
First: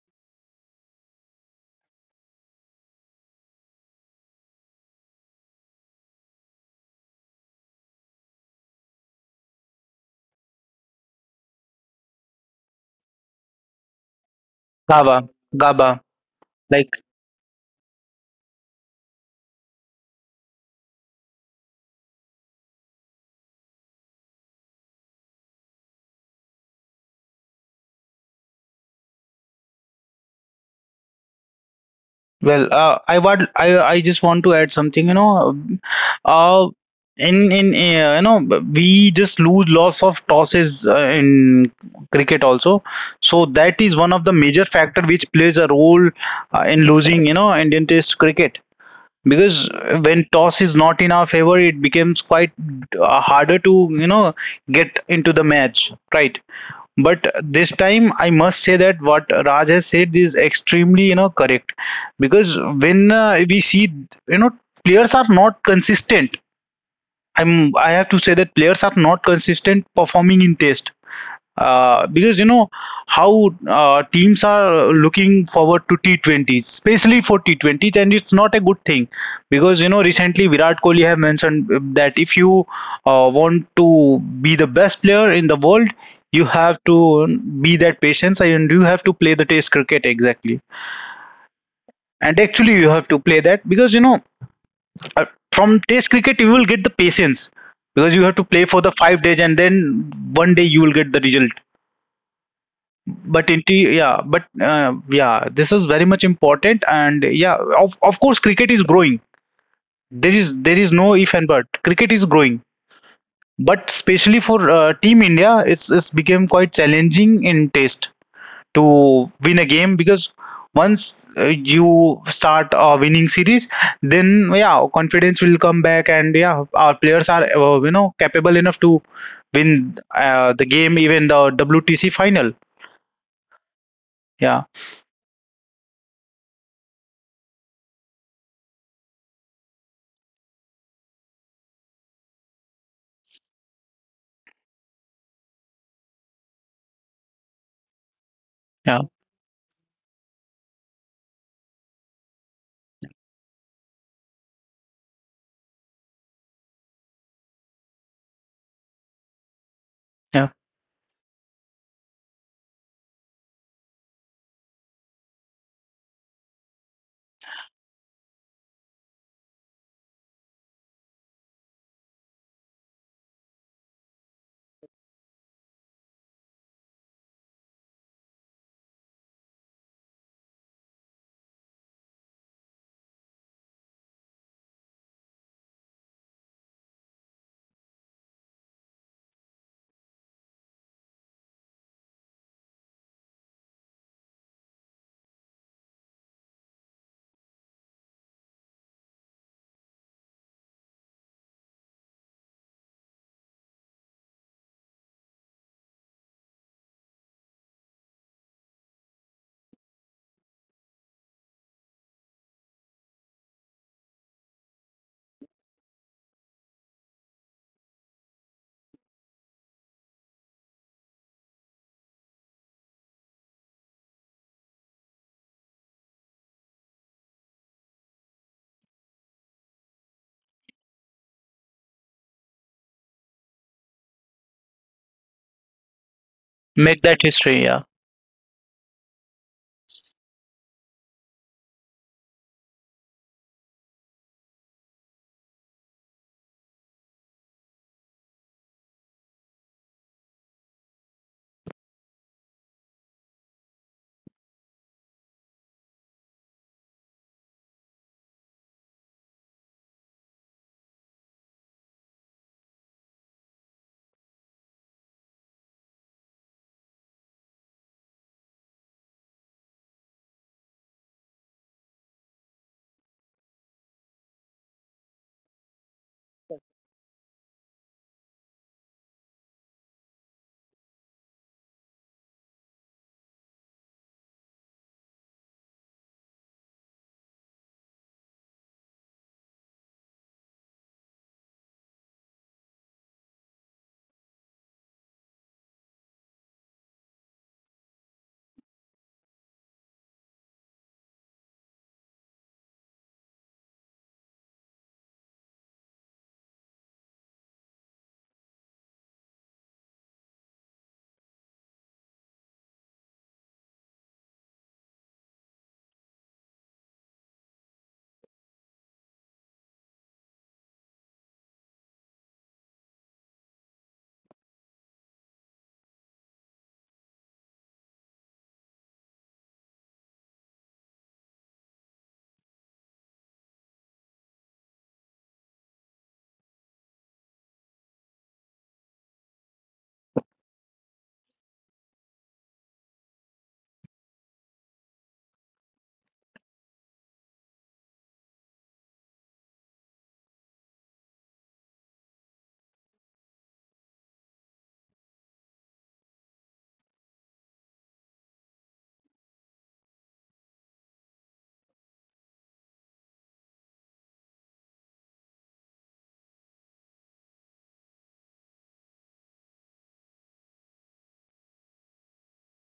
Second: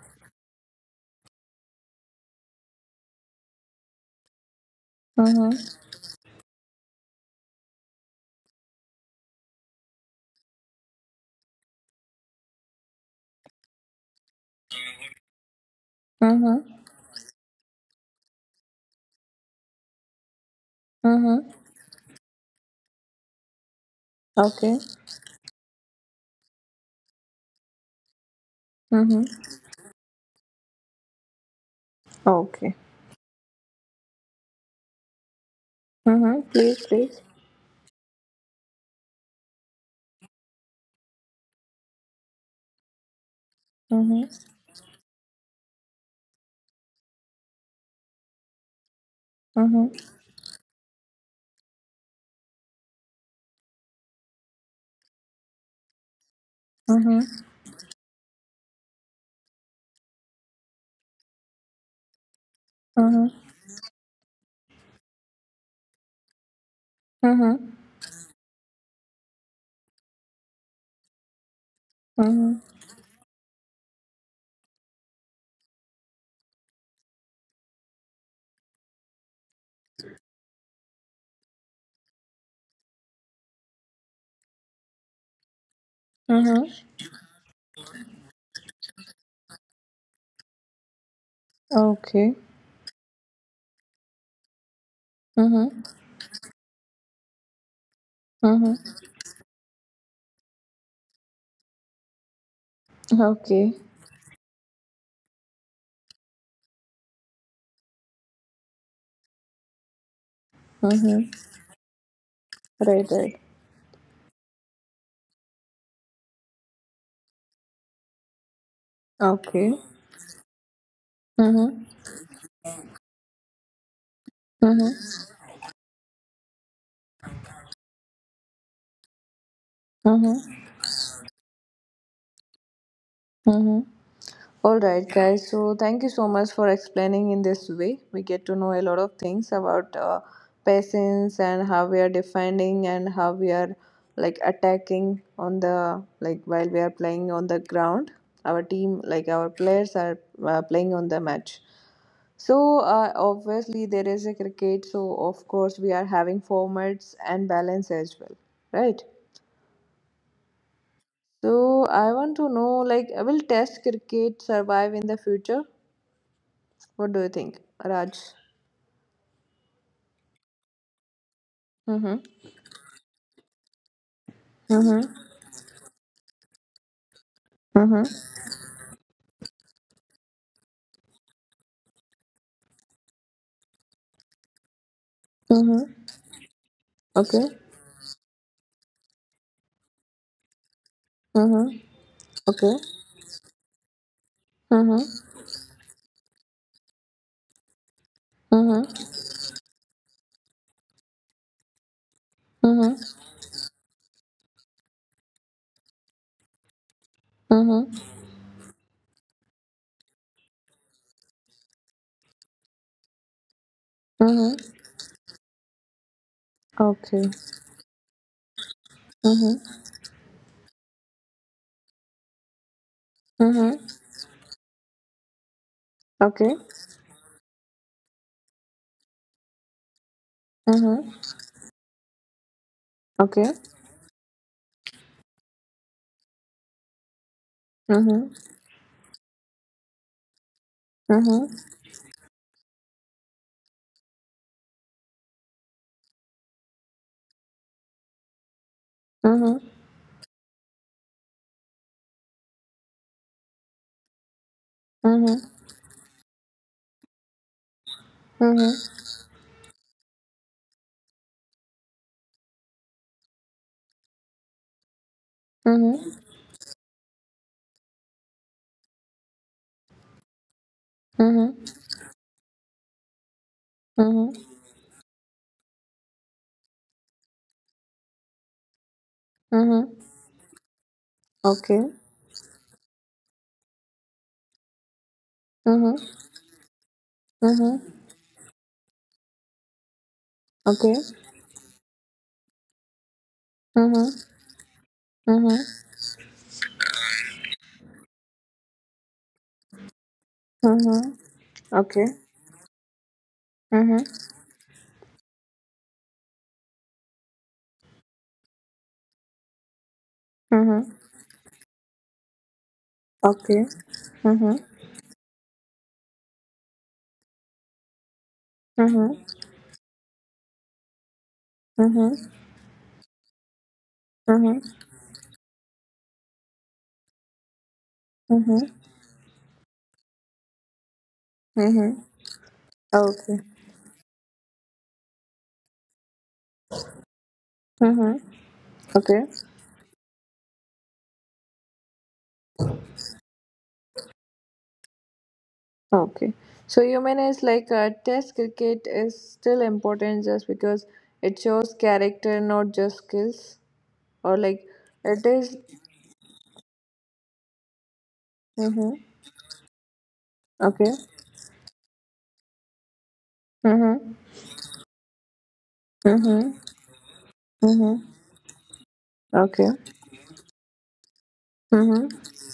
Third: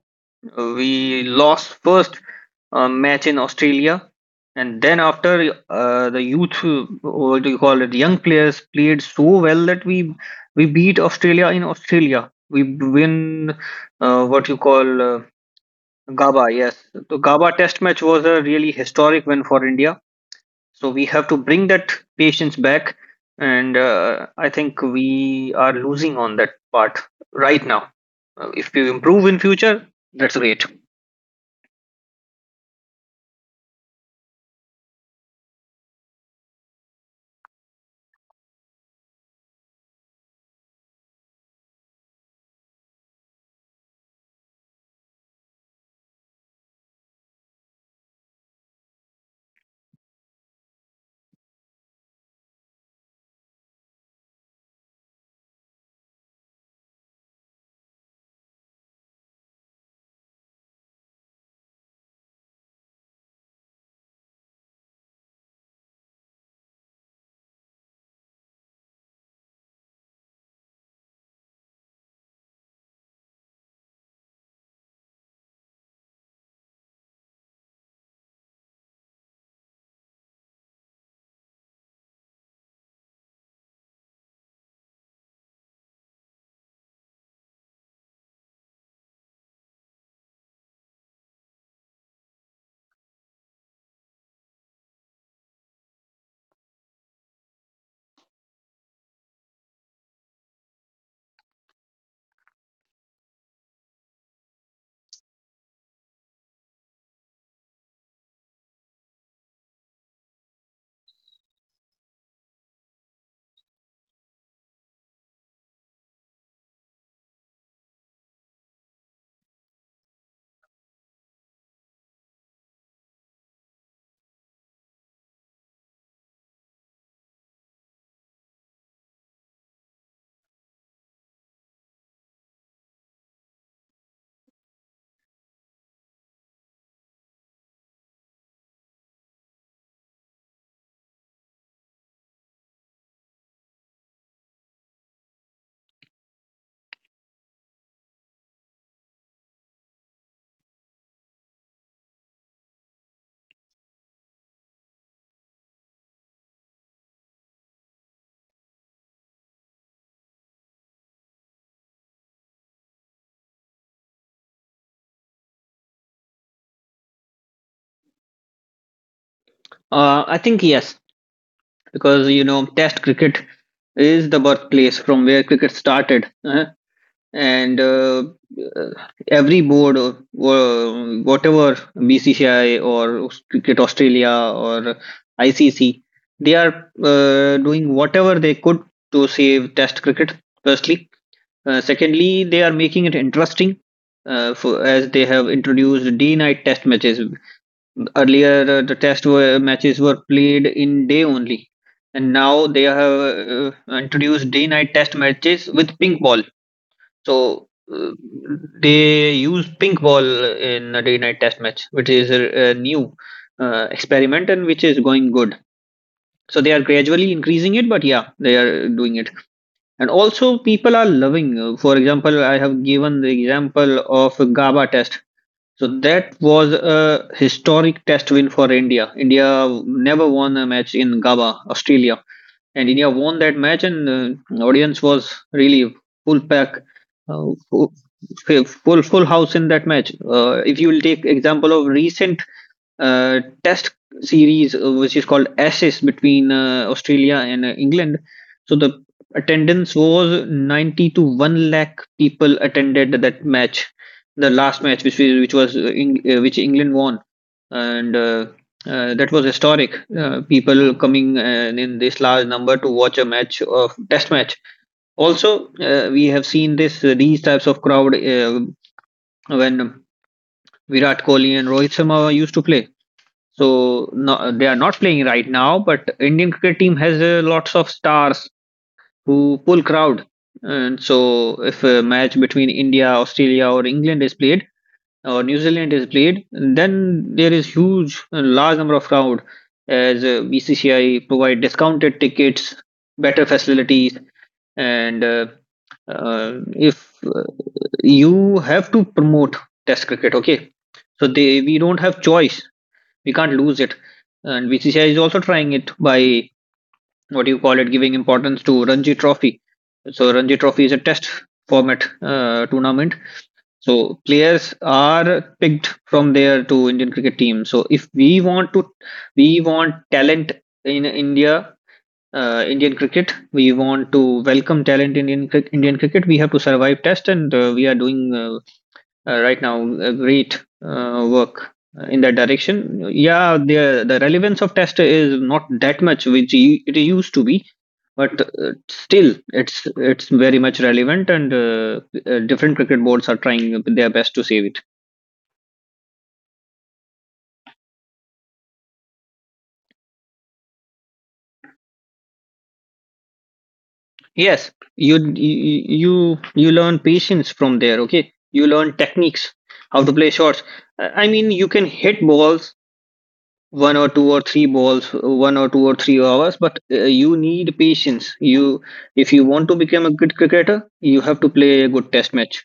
[SPEAKER 2] We lost first match in Australia, and then after
[SPEAKER 1] Mm-hmm.
[SPEAKER 2] the youth, what do you call it, young players played so well that we beat Australia in Australia. We win what you call
[SPEAKER 3] GABA. gaba
[SPEAKER 2] GABA. Yes,
[SPEAKER 1] Mm-hmm.
[SPEAKER 3] like
[SPEAKER 2] the GABA Test match was a really historic win for India. So we have to bring
[SPEAKER 1] Mm-hmm.
[SPEAKER 2] that patience back, and I
[SPEAKER 1] Okay.
[SPEAKER 2] think we are losing on that part right now. If we improve in
[SPEAKER 1] Mm-hmm.
[SPEAKER 2] future, that's great.
[SPEAKER 3] Well,
[SPEAKER 1] Okay.
[SPEAKER 3] I just want to add something. You know,
[SPEAKER 1] Mm-hmm.
[SPEAKER 3] uh,
[SPEAKER 1] Please, please.
[SPEAKER 3] in you know, we just lose lots of tosses in cricket also. So that is one of the
[SPEAKER 1] Mm-hmm.
[SPEAKER 3] major factor which plays a role in losing, you know, Indian Test cricket, because
[SPEAKER 1] Mm-hmm.
[SPEAKER 3] when toss is not in our favor, it becomes quite harder to, you know, get into the match, right? But
[SPEAKER 1] Mm-hmm.
[SPEAKER 3] this time, I must say that what Raj has said is extremely, you know, correct, because when
[SPEAKER 1] Mm-hmm.
[SPEAKER 3] we see, you know, players are not consistent i'm
[SPEAKER 1] Mm-hmm.
[SPEAKER 3] i have to say that players are not consistent performing in test, because you know
[SPEAKER 1] Mm-hmm.
[SPEAKER 3] how teams are looking forward to T20s, especially for T20s, and it's not a good thing, because you know recently Virat Kohli have mentioned that if you want to be the best player in the world, you
[SPEAKER 1] Mm-hmm.
[SPEAKER 3] have to be that patience and you have to play the Test cricket, exactly.
[SPEAKER 1] Okay.
[SPEAKER 3] And actually, you have to play that because, you know, uh,
[SPEAKER 1] Mm-hmm.
[SPEAKER 3] from Test cricket you will get the patience, because you have to play for the
[SPEAKER 1] Mm-hmm.
[SPEAKER 3] 5 days, and then one day you will get the result. But into
[SPEAKER 1] Okay.
[SPEAKER 3] yeah but Yeah, this is very much important. And yeah, of course cricket is growing. There is no
[SPEAKER 1] Mm-hmm.
[SPEAKER 3] if and but, cricket is growing,
[SPEAKER 1] Right, right.
[SPEAKER 3] but especially for team India, it's become quite challenging in test to win a
[SPEAKER 1] Okay.
[SPEAKER 3] game, because once
[SPEAKER 1] Mm-hmm.
[SPEAKER 3] you start a winning series, then yeah,
[SPEAKER 1] Mm-hmm.
[SPEAKER 3] confidence will come back, and yeah, our players are, you know, capable enough to win the
[SPEAKER 1] Mm-hmm.
[SPEAKER 3] game, even the WTC final.
[SPEAKER 1] Mm-hmm.
[SPEAKER 3] Yeah.
[SPEAKER 1] All right, guys. So thank you so much for explaining in this way. We get to know a lot of things about patience and how we are defining and how we are like attacking on the like while we are playing on the ground. Our
[SPEAKER 3] Yeah,
[SPEAKER 1] team, like our players, are playing on the match. So obviously there is a cricket. So of course we are having formats and balance as well, right?
[SPEAKER 3] yeah,
[SPEAKER 1] So I want to know, like, will Test cricket survive in the future? What do you think, Raj?
[SPEAKER 2] I think yes,
[SPEAKER 1] Mm-hmm.
[SPEAKER 2] because Test cricket is the birthplace from
[SPEAKER 1] Mm-hmm.
[SPEAKER 2] where cricket started, and
[SPEAKER 1] Mm-hmm.
[SPEAKER 2] uh, every board, or whatever BCCI or Cricket Australia or ICC,
[SPEAKER 1] Mm-hmm.
[SPEAKER 2] they are
[SPEAKER 1] Okay.
[SPEAKER 2] doing whatever they could to save Test cricket. Firstly,
[SPEAKER 1] Mm-hmm.
[SPEAKER 2] secondly, they are
[SPEAKER 1] Okay.
[SPEAKER 2] making it interesting. As they
[SPEAKER 1] Mm-hmm.
[SPEAKER 2] have introduced day-night test matches. Earlier,
[SPEAKER 1] Mm-hmm.
[SPEAKER 2] matches were played in day only, and now they
[SPEAKER 1] Mm-hmm.
[SPEAKER 2] have introduced day-night test matches with pink ball. So uh,
[SPEAKER 1] Mm-hmm.
[SPEAKER 2] they use pink ball in a day-night test match, which is a new experiment, and
[SPEAKER 1] Mm-hmm.
[SPEAKER 2] which is going good. So they are gradually
[SPEAKER 1] Okay.
[SPEAKER 2] increasing it, but yeah, they are doing it.
[SPEAKER 1] Mm-hmm.
[SPEAKER 2] And also, people are loving. For example, I have given the
[SPEAKER 1] Mm-hmm.
[SPEAKER 2] example of GABA test, so that
[SPEAKER 1] Okay.
[SPEAKER 2] was a historic test win for India. India never won a match
[SPEAKER 1] Mm-hmm.
[SPEAKER 2] in GABA, Australia, and India won
[SPEAKER 1] Okay.
[SPEAKER 2] that match, and audience was really full pack,
[SPEAKER 3] make that
[SPEAKER 2] uh,
[SPEAKER 3] history. Yeah.
[SPEAKER 2] full
[SPEAKER 1] Mm-hmm.
[SPEAKER 2] full house in that match. If you will take example
[SPEAKER 1] Mm-hmm.
[SPEAKER 2] of recent test series which is called Ashes between Australia and England. So the
[SPEAKER 1] Mm-hmm. Mm-hmm.
[SPEAKER 2] attendance was 90 to 1 lakh people attended that match, the last match which was,
[SPEAKER 1] Mm-hmm.
[SPEAKER 2] which was uh, Eng- uh, which England won, and that was historic. People coming in this large number to watch a match of test match. Also,
[SPEAKER 1] Mm-hmm.
[SPEAKER 2] we have seen this these types of crowd when Virat Kohli and
[SPEAKER 1] Mm-hmm.
[SPEAKER 2] Rohit Sharma used to play. So, no,
[SPEAKER 1] Mm-hmm.
[SPEAKER 2] they are not playing right now, but Indian cricket team has lots of stars who pull
[SPEAKER 1] Mm-hmm.
[SPEAKER 2] crowd. And so if
[SPEAKER 1] Okay.
[SPEAKER 2] a match between India, Australia, or England is played, or New Zealand is
[SPEAKER 1] Mm-hmm.
[SPEAKER 2] played, then there is
[SPEAKER 1] Mm-hmm.
[SPEAKER 2] large number of crowd, as
[SPEAKER 1] Okay.
[SPEAKER 2] BCCI provide discounted tickets, better facilities,
[SPEAKER 1] Mm-hmm.
[SPEAKER 2] and
[SPEAKER 1] Mm-hmm.
[SPEAKER 2] if you have to promote Test cricket, okay?
[SPEAKER 1] Mm-hmm.
[SPEAKER 2] So they we don't
[SPEAKER 1] Okay.
[SPEAKER 2] have choice. We can't lose it.
[SPEAKER 1] Mm-hmm.
[SPEAKER 2] And BCCI is also trying it by, what do you call it, giving importance to Ranji Trophy. So Ranji Trophy is
[SPEAKER 1] Mm-hmm.
[SPEAKER 2] a test format tournament.
[SPEAKER 1] Okay.
[SPEAKER 2] So
[SPEAKER 1] Mm-hmm.
[SPEAKER 2] players are picked from there to Indian cricket team. So if we want to,
[SPEAKER 1] Mm-hmm.
[SPEAKER 2] we want talent in India,
[SPEAKER 1] Mm-hmm.
[SPEAKER 2] Indian cricket. We want to
[SPEAKER 1] Mm-hmm.
[SPEAKER 2] welcome talent in Indian cricket. We have to survive test, and we are doing
[SPEAKER 1] Mm-hmm.
[SPEAKER 2] right now great work
[SPEAKER 1] Mm-hmm.
[SPEAKER 2] in that direction.
[SPEAKER 1] Okay.
[SPEAKER 2] Yeah, the relevance of test is not that much which it used to be,
[SPEAKER 1] Mm-hmm.
[SPEAKER 2] but
[SPEAKER 1] Okay.
[SPEAKER 2] still it's very much relevant, and different cricket boards are trying their best to save it.
[SPEAKER 1] Okay. So you mean it's like test cricket is still important just because it shows character, not just skills, or
[SPEAKER 2] Yes,
[SPEAKER 1] like
[SPEAKER 2] you
[SPEAKER 1] it
[SPEAKER 2] you
[SPEAKER 1] is.
[SPEAKER 2] you you learn patience from there. Okay, you learn
[SPEAKER 1] Mm-hmm.
[SPEAKER 2] techniques, how to play shots.
[SPEAKER 1] Okay.
[SPEAKER 2] I mean, you can hit balls one or
[SPEAKER 1] Mm-hmm.
[SPEAKER 2] two or three balls, 1 or 2 or 3 hours,
[SPEAKER 1] Mm-hmm.
[SPEAKER 2] but you need
[SPEAKER 1] Mm-hmm.
[SPEAKER 2] patience. You If you want to
[SPEAKER 1] Okay.
[SPEAKER 2] become a good cricketer, you have to play a good
[SPEAKER 1] Mm-hmm.
[SPEAKER 2] test match,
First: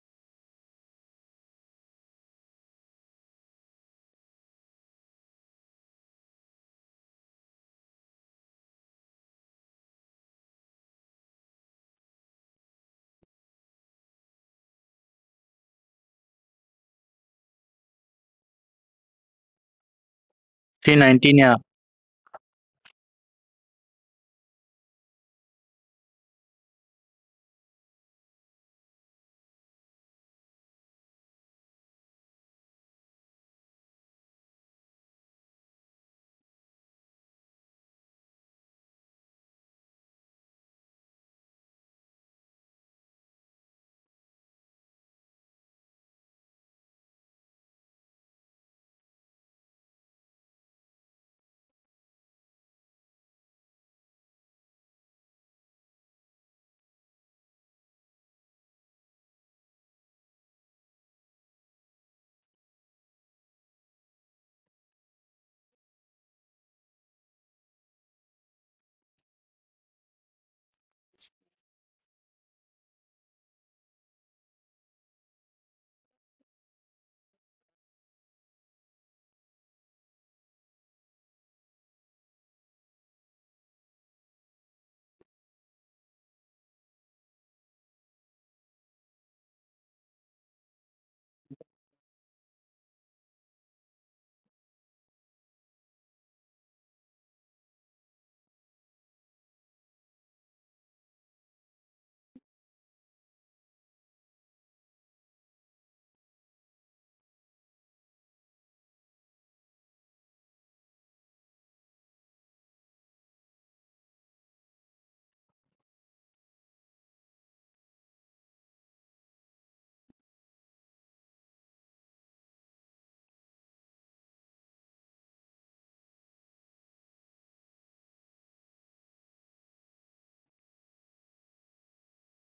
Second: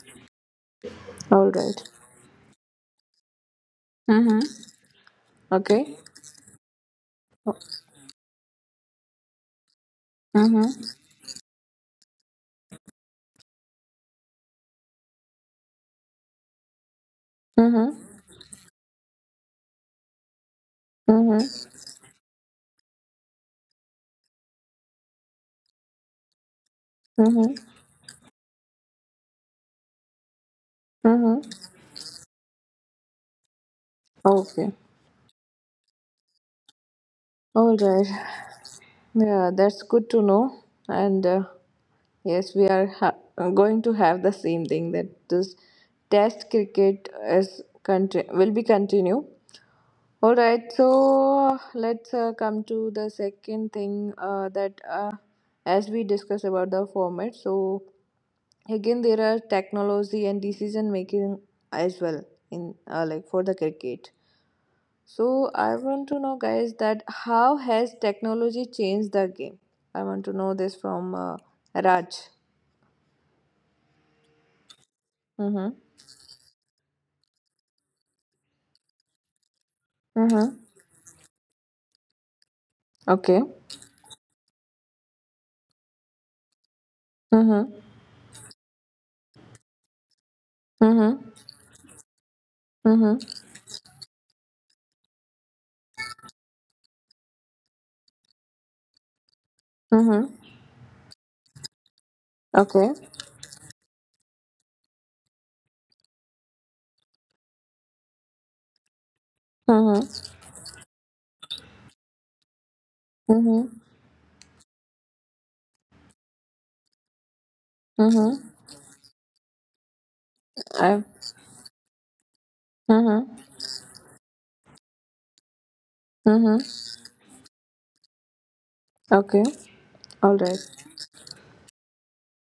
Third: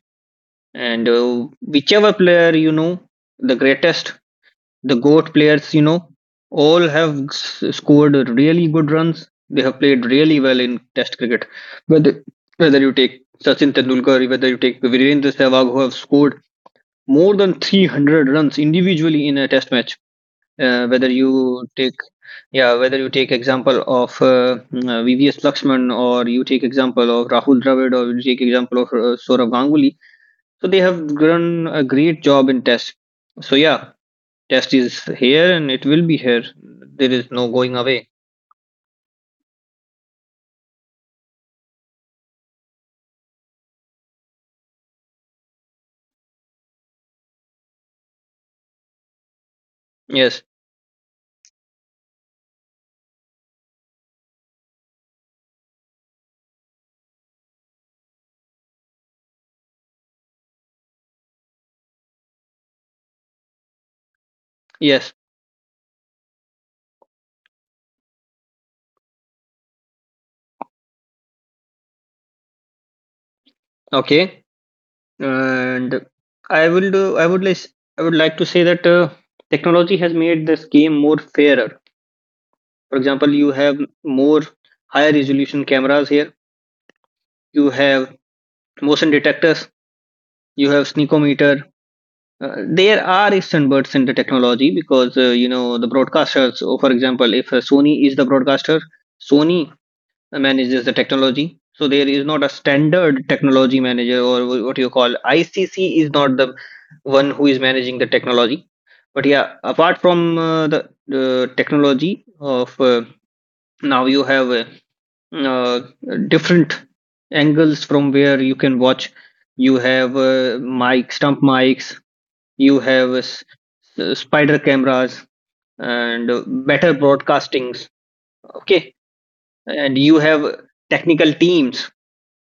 [SPEAKER 2] and
[SPEAKER 1] All right.
[SPEAKER 2] whichever player, the greatest,
[SPEAKER 1] Mm-hmm.
[SPEAKER 2] the GOAT players,
[SPEAKER 1] Okay.
[SPEAKER 2] all have scored really good runs. They have played really well
[SPEAKER 1] Mm-hmm.
[SPEAKER 2] in test cricket, whether you take Sachin Tendulkar, whether you take Virendra Sehwag, who have scored more than
[SPEAKER 1] Mm-hmm.
[SPEAKER 2] 300 runs individually in a test match, whether
[SPEAKER 3] 319, yeah.
[SPEAKER 2] you
[SPEAKER 1] Mm-hmm.
[SPEAKER 2] take, yeah, whether you take example of VVS Laxman, or you take example of Rahul
[SPEAKER 1] Mm-hmm.
[SPEAKER 2] Dravid, or you take example of Sourav Ganguly. So they have
[SPEAKER 1] Mm-hmm.
[SPEAKER 2] done a great job in test. So yeah,
[SPEAKER 1] Okay.
[SPEAKER 2] test is here and it will be here. There is no
[SPEAKER 1] All
[SPEAKER 2] going
[SPEAKER 1] right.
[SPEAKER 2] away.
[SPEAKER 1] Yeah, that's good to know. And yes, we are going to have the same thing that this test cricket is will be continue. All
[SPEAKER 2] Yes,
[SPEAKER 1] right, so let's come to the second thing that as we discuss about the format. So again, there are technology and decision making as well in like for the cricket.
[SPEAKER 2] yes.
[SPEAKER 1] So I want to know, guys, that how has technology changed the game? I want to know this from Raj.
[SPEAKER 2] Okay.
[SPEAKER 1] Mm-hmm.
[SPEAKER 2] And I will do I would like to say that technology has made
[SPEAKER 1] Mm-hmm.
[SPEAKER 2] this game more fairer. For example,
[SPEAKER 1] Okay.
[SPEAKER 2] you have more higher resolution cameras here. You
[SPEAKER 1] Mhm.
[SPEAKER 2] have motion detectors, you have
[SPEAKER 1] Mhm.
[SPEAKER 2] sneakometer. There
[SPEAKER 1] Mhm.
[SPEAKER 2] are standards in the technology, because you know the broadcasters. So for example, if Sony is the broadcaster, Sony
[SPEAKER 1] Mhm.
[SPEAKER 2] manages the technology. So there is not a
[SPEAKER 1] Okay.
[SPEAKER 2] standard technology manager, or what you call ICC is not the one who is managing the technology. But yeah, apart
[SPEAKER 1] Mhm.
[SPEAKER 2] from the technology of
[SPEAKER 1] Mhm.
[SPEAKER 2] now, you have uh, different angles from where
[SPEAKER 1] Mhm.
[SPEAKER 2] you can watch. You have
[SPEAKER 1] I.
[SPEAKER 2] mic, stump mics, you have
[SPEAKER 1] Mhm.
[SPEAKER 2] spider cameras, and
[SPEAKER 1] Mhm.
[SPEAKER 2] better broadcastings. Okay,
[SPEAKER 1] Okay.
[SPEAKER 2] and you
[SPEAKER 1] All
[SPEAKER 2] have
[SPEAKER 1] right.
[SPEAKER 2] technical teams.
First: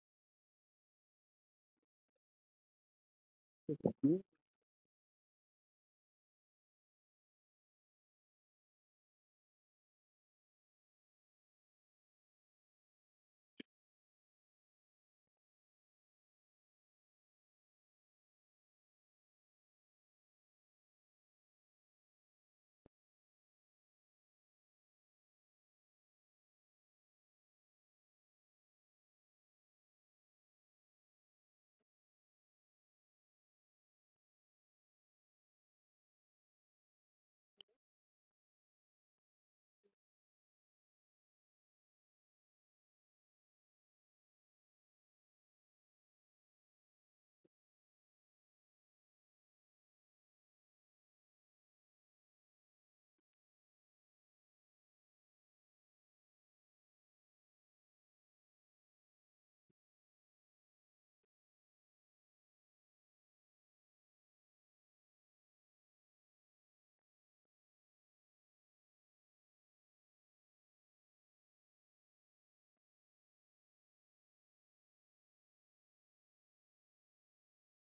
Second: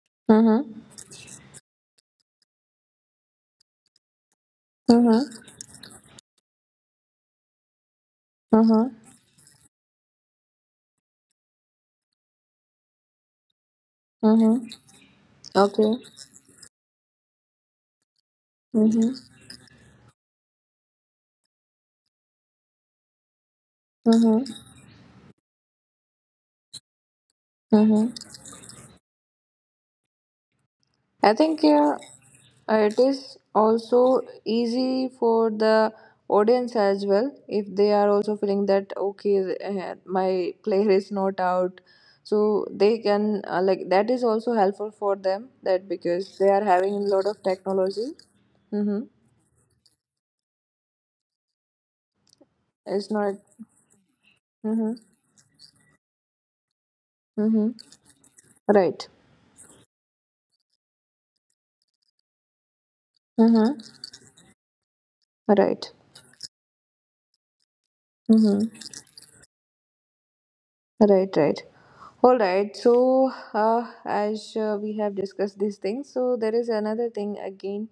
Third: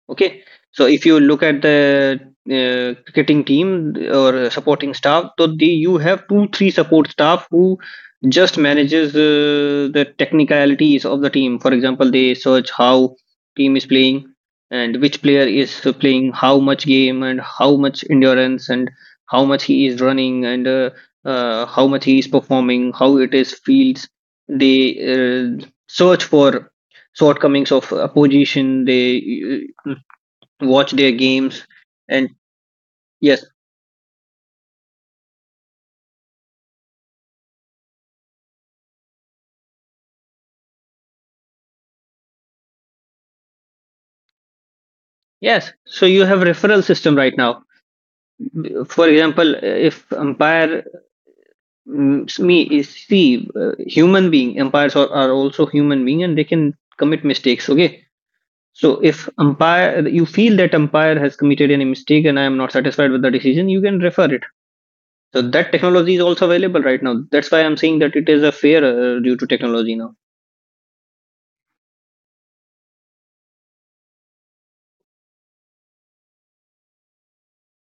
[SPEAKER 2] Okay,
[SPEAKER 1] Mhm.
[SPEAKER 2] so if you look at the cricketing team or supporting staff, so
[SPEAKER 1] Mhm.
[SPEAKER 2] they you have 2 3 support staff who just
[SPEAKER 1] Mhm.
[SPEAKER 2] manages the technicalities of the team. For example, they search how team is playing,
[SPEAKER 1] Mhm.
[SPEAKER 2] and which player is
[SPEAKER 1] Okay.
[SPEAKER 2] playing how much game, and how much endurance, and
[SPEAKER 1] Mhm.
[SPEAKER 2] how much he is running, and how much he is performing, how it is feels.
[SPEAKER 1] Mhm.
[SPEAKER 2] They search for shortcomings of
[SPEAKER 1] Mhm.
[SPEAKER 2] opposition. They uh, watch their
[SPEAKER 1] I
[SPEAKER 2] games
[SPEAKER 1] think yeah,
[SPEAKER 2] and
[SPEAKER 1] it is
[SPEAKER 2] yes
[SPEAKER 1] also easy for the audience as well if they are also feeling that okay, my player is not out, so they can like that is also helpful for them
[SPEAKER 2] yes,
[SPEAKER 1] that
[SPEAKER 2] so you have
[SPEAKER 1] because they are
[SPEAKER 2] referral
[SPEAKER 1] having a
[SPEAKER 2] system
[SPEAKER 1] lot
[SPEAKER 2] right
[SPEAKER 1] of
[SPEAKER 2] now.
[SPEAKER 1] technology. Mm-hmm.
[SPEAKER 2] For example, if umpire mm, s- me is
[SPEAKER 1] It's
[SPEAKER 2] see
[SPEAKER 1] not.
[SPEAKER 2] human being, umpires
[SPEAKER 1] Mm-hmm.
[SPEAKER 2] are also human being and they can commit mistakes,
[SPEAKER 1] Mm-hmm.
[SPEAKER 2] okay? So
[SPEAKER 1] Right.
[SPEAKER 2] if umpire, you feel that umpire has committed any mistake and I am not satisfied with the decision, you
[SPEAKER 1] Mm-hmm.
[SPEAKER 2] can refer it. So that
[SPEAKER 1] Right.
[SPEAKER 2] technology is also available right now. That's why I'm saying that it is a
[SPEAKER 1] Mm-hmm.
[SPEAKER 2] fair, due to technology now.
[SPEAKER 1] Right. Right. All right. So, as we have discussed these things, so there is another thing again,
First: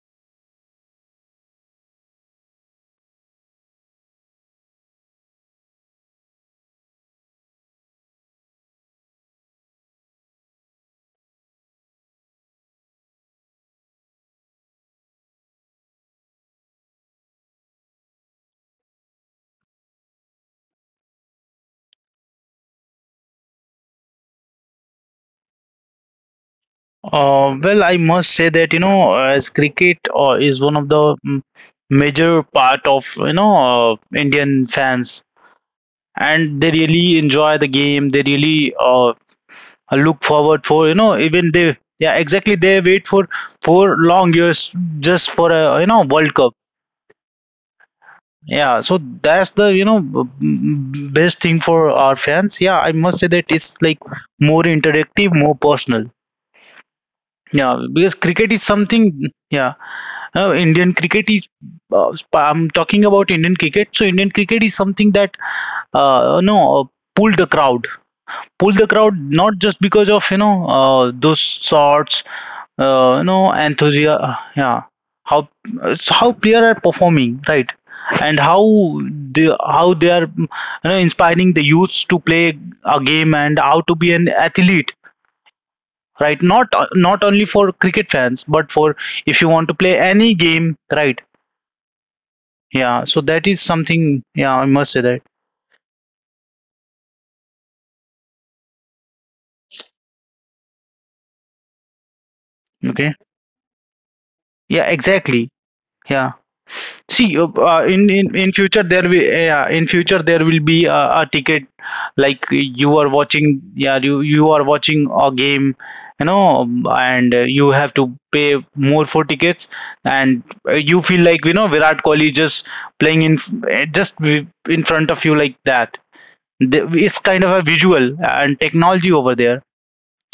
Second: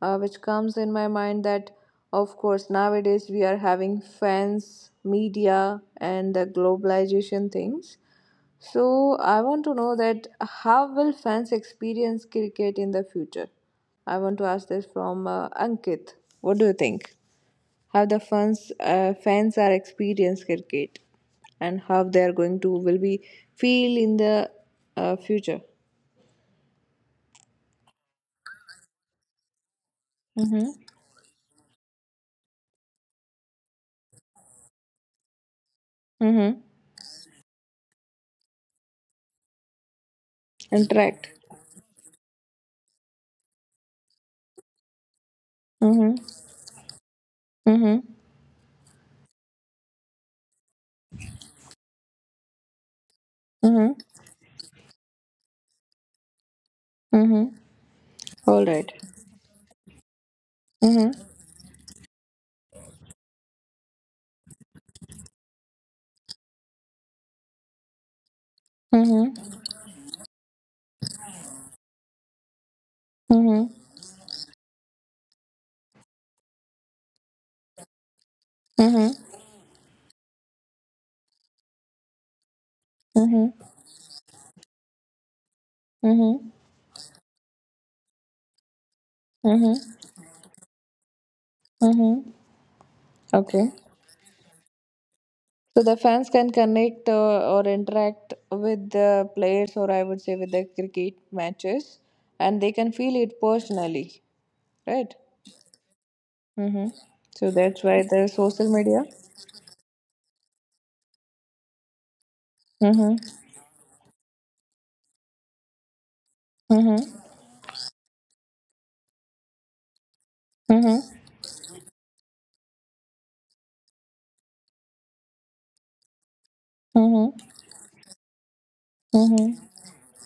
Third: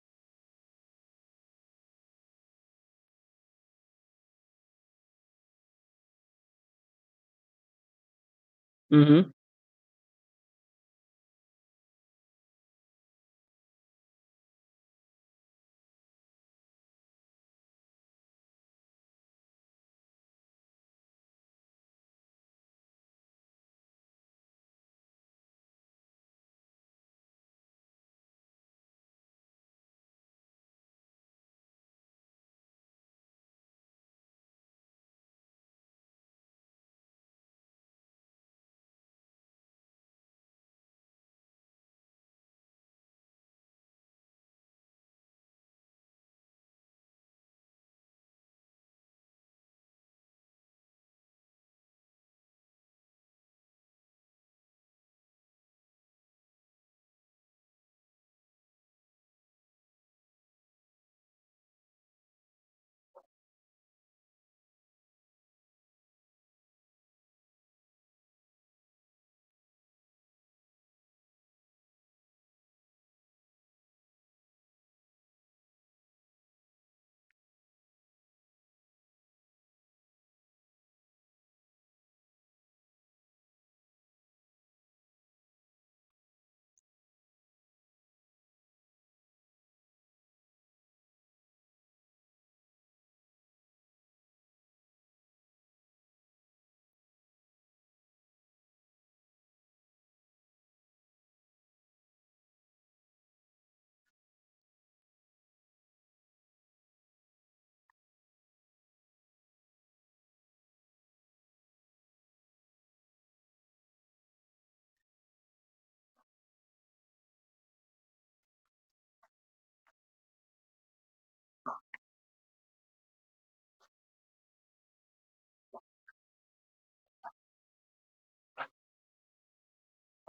[SPEAKER 1] which comes in my mind that, of course, nowadays we are having fans, media, and the globalization things. So,
[SPEAKER 2] Hmm.
[SPEAKER 1] I want to know that how will fans experience cricket in the future? I want to ask this from Ankit. What do you think? How the fans are experience cricket and how they are going to will be feel in the future.
[SPEAKER 3] Well, I must say that, you know, as cricket is one
[SPEAKER 1] Mm-hmm.
[SPEAKER 3] of the major part of, you know, Indian fans, and
[SPEAKER 1] Mm-hmm.
[SPEAKER 3] they really enjoy the game, they really, look forward for, you know,
[SPEAKER 1] Interact.
[SPEAKER 3] even they, yeah, exactly, they wait for long years just for a, you know,
[SPEAKER 1] Mm-hmm.
[SPEAKER 3] World Cup.
[SPEAKER 1] Mm-hmm.
[SPEAKER 3] Yeah, so that's the, you know, best thing for our fans. Yeah, I must say that it's
[SPEAKER 1] Mm-hmm.
[SPEAKER 3] like more interactive, more personal.
[SPEAKER 1] Mm-hmm.
[SPEAKER 3] Yeah, because cricket is
[SPEAKER 1] All right.
[SPEAKER 3] something. Yeah, Indian
[SPEAKER 1] Mm-hmm.
[SPEAKER 3] cricket is. I'm talking about Indian cricket. So Indian cricket is something that, no pull the crowd, pull the crowd, not
[SPEAKER 1] Mm-hmm.
[SPEAKER 3] just because of, you know, those shots, you know,
[SPEAKER 1] Mm-hmm.
[SPEAKER 3] enthusiasm. Yeah, how it's how player are performing, right? And how
[SPEAKER 1] Mm-hmm.
[SPEAKER 3] they are, you know, inspiring the youths to play a game and how
[SPEAKER 1] Mm-hmm.
[SPEAKER 3] to be an athlete, right?
[SPEAKER 1] Mm-hmm.
[SPEAKER 3] Not not only for cricket fans, but for if you want to
[SPEAKER 1] Mm-hmm.
[SPEAKER 3] play any game, right?
[SPEAKER 1] Mm-hmm.
[SPEAKER 3] Yeah, so that is
[SPEAKER 1] Okay.
[SPEAKER 3] something, yeah, I must say that.
[SPEAKER 1] So the fans can connect or interact with the players, or I would say with the cricket matches, and they can
[SPEAKER 3] Okay,
[SPEAKER 1] feel it personally.
[SPEAKER 3] yeah,
[SPEAKER 1] Right?
[SPEAKER 3] exactly, yeah.
[SPEAKER 1] Mm-hmm.
[SPEAKER 3] See, uh,
[SPEAKER 1] So
[SPEAKER 3] uh,
[SPEAKER 1] that's
[SPEAKER 3] in,
[SPEAKER 1] why
[SPEAKER 3] in
[SPEAKER 1] the
[SPEAKER 3] in future
[SPEAKER 1] social
[SPEAKER 3] there
[SPEAKER 1] media.
[SPEAKER 3] will, yeah, in future there will be a ticket, like you are
[SPEAKER 1] Mm-hmm.
[SPEAKER 3] watching, yeah, you are watching a game, you know,
[SPEAKER 1] Mm-hmm.
[SPEAKER 3] and you have to pay more for tickets, and you
[SPEAKER 1] Mm-hmm.
[SPEAKER 3] feel like, you know, Virat Kohli just playing in in front of you, like that. They, it's kind
[SPEAKER 1] Mm-hmm.
[SPEAKER 3] of a visual and technology over there.
[SPEAKER 1] Mm-hmm.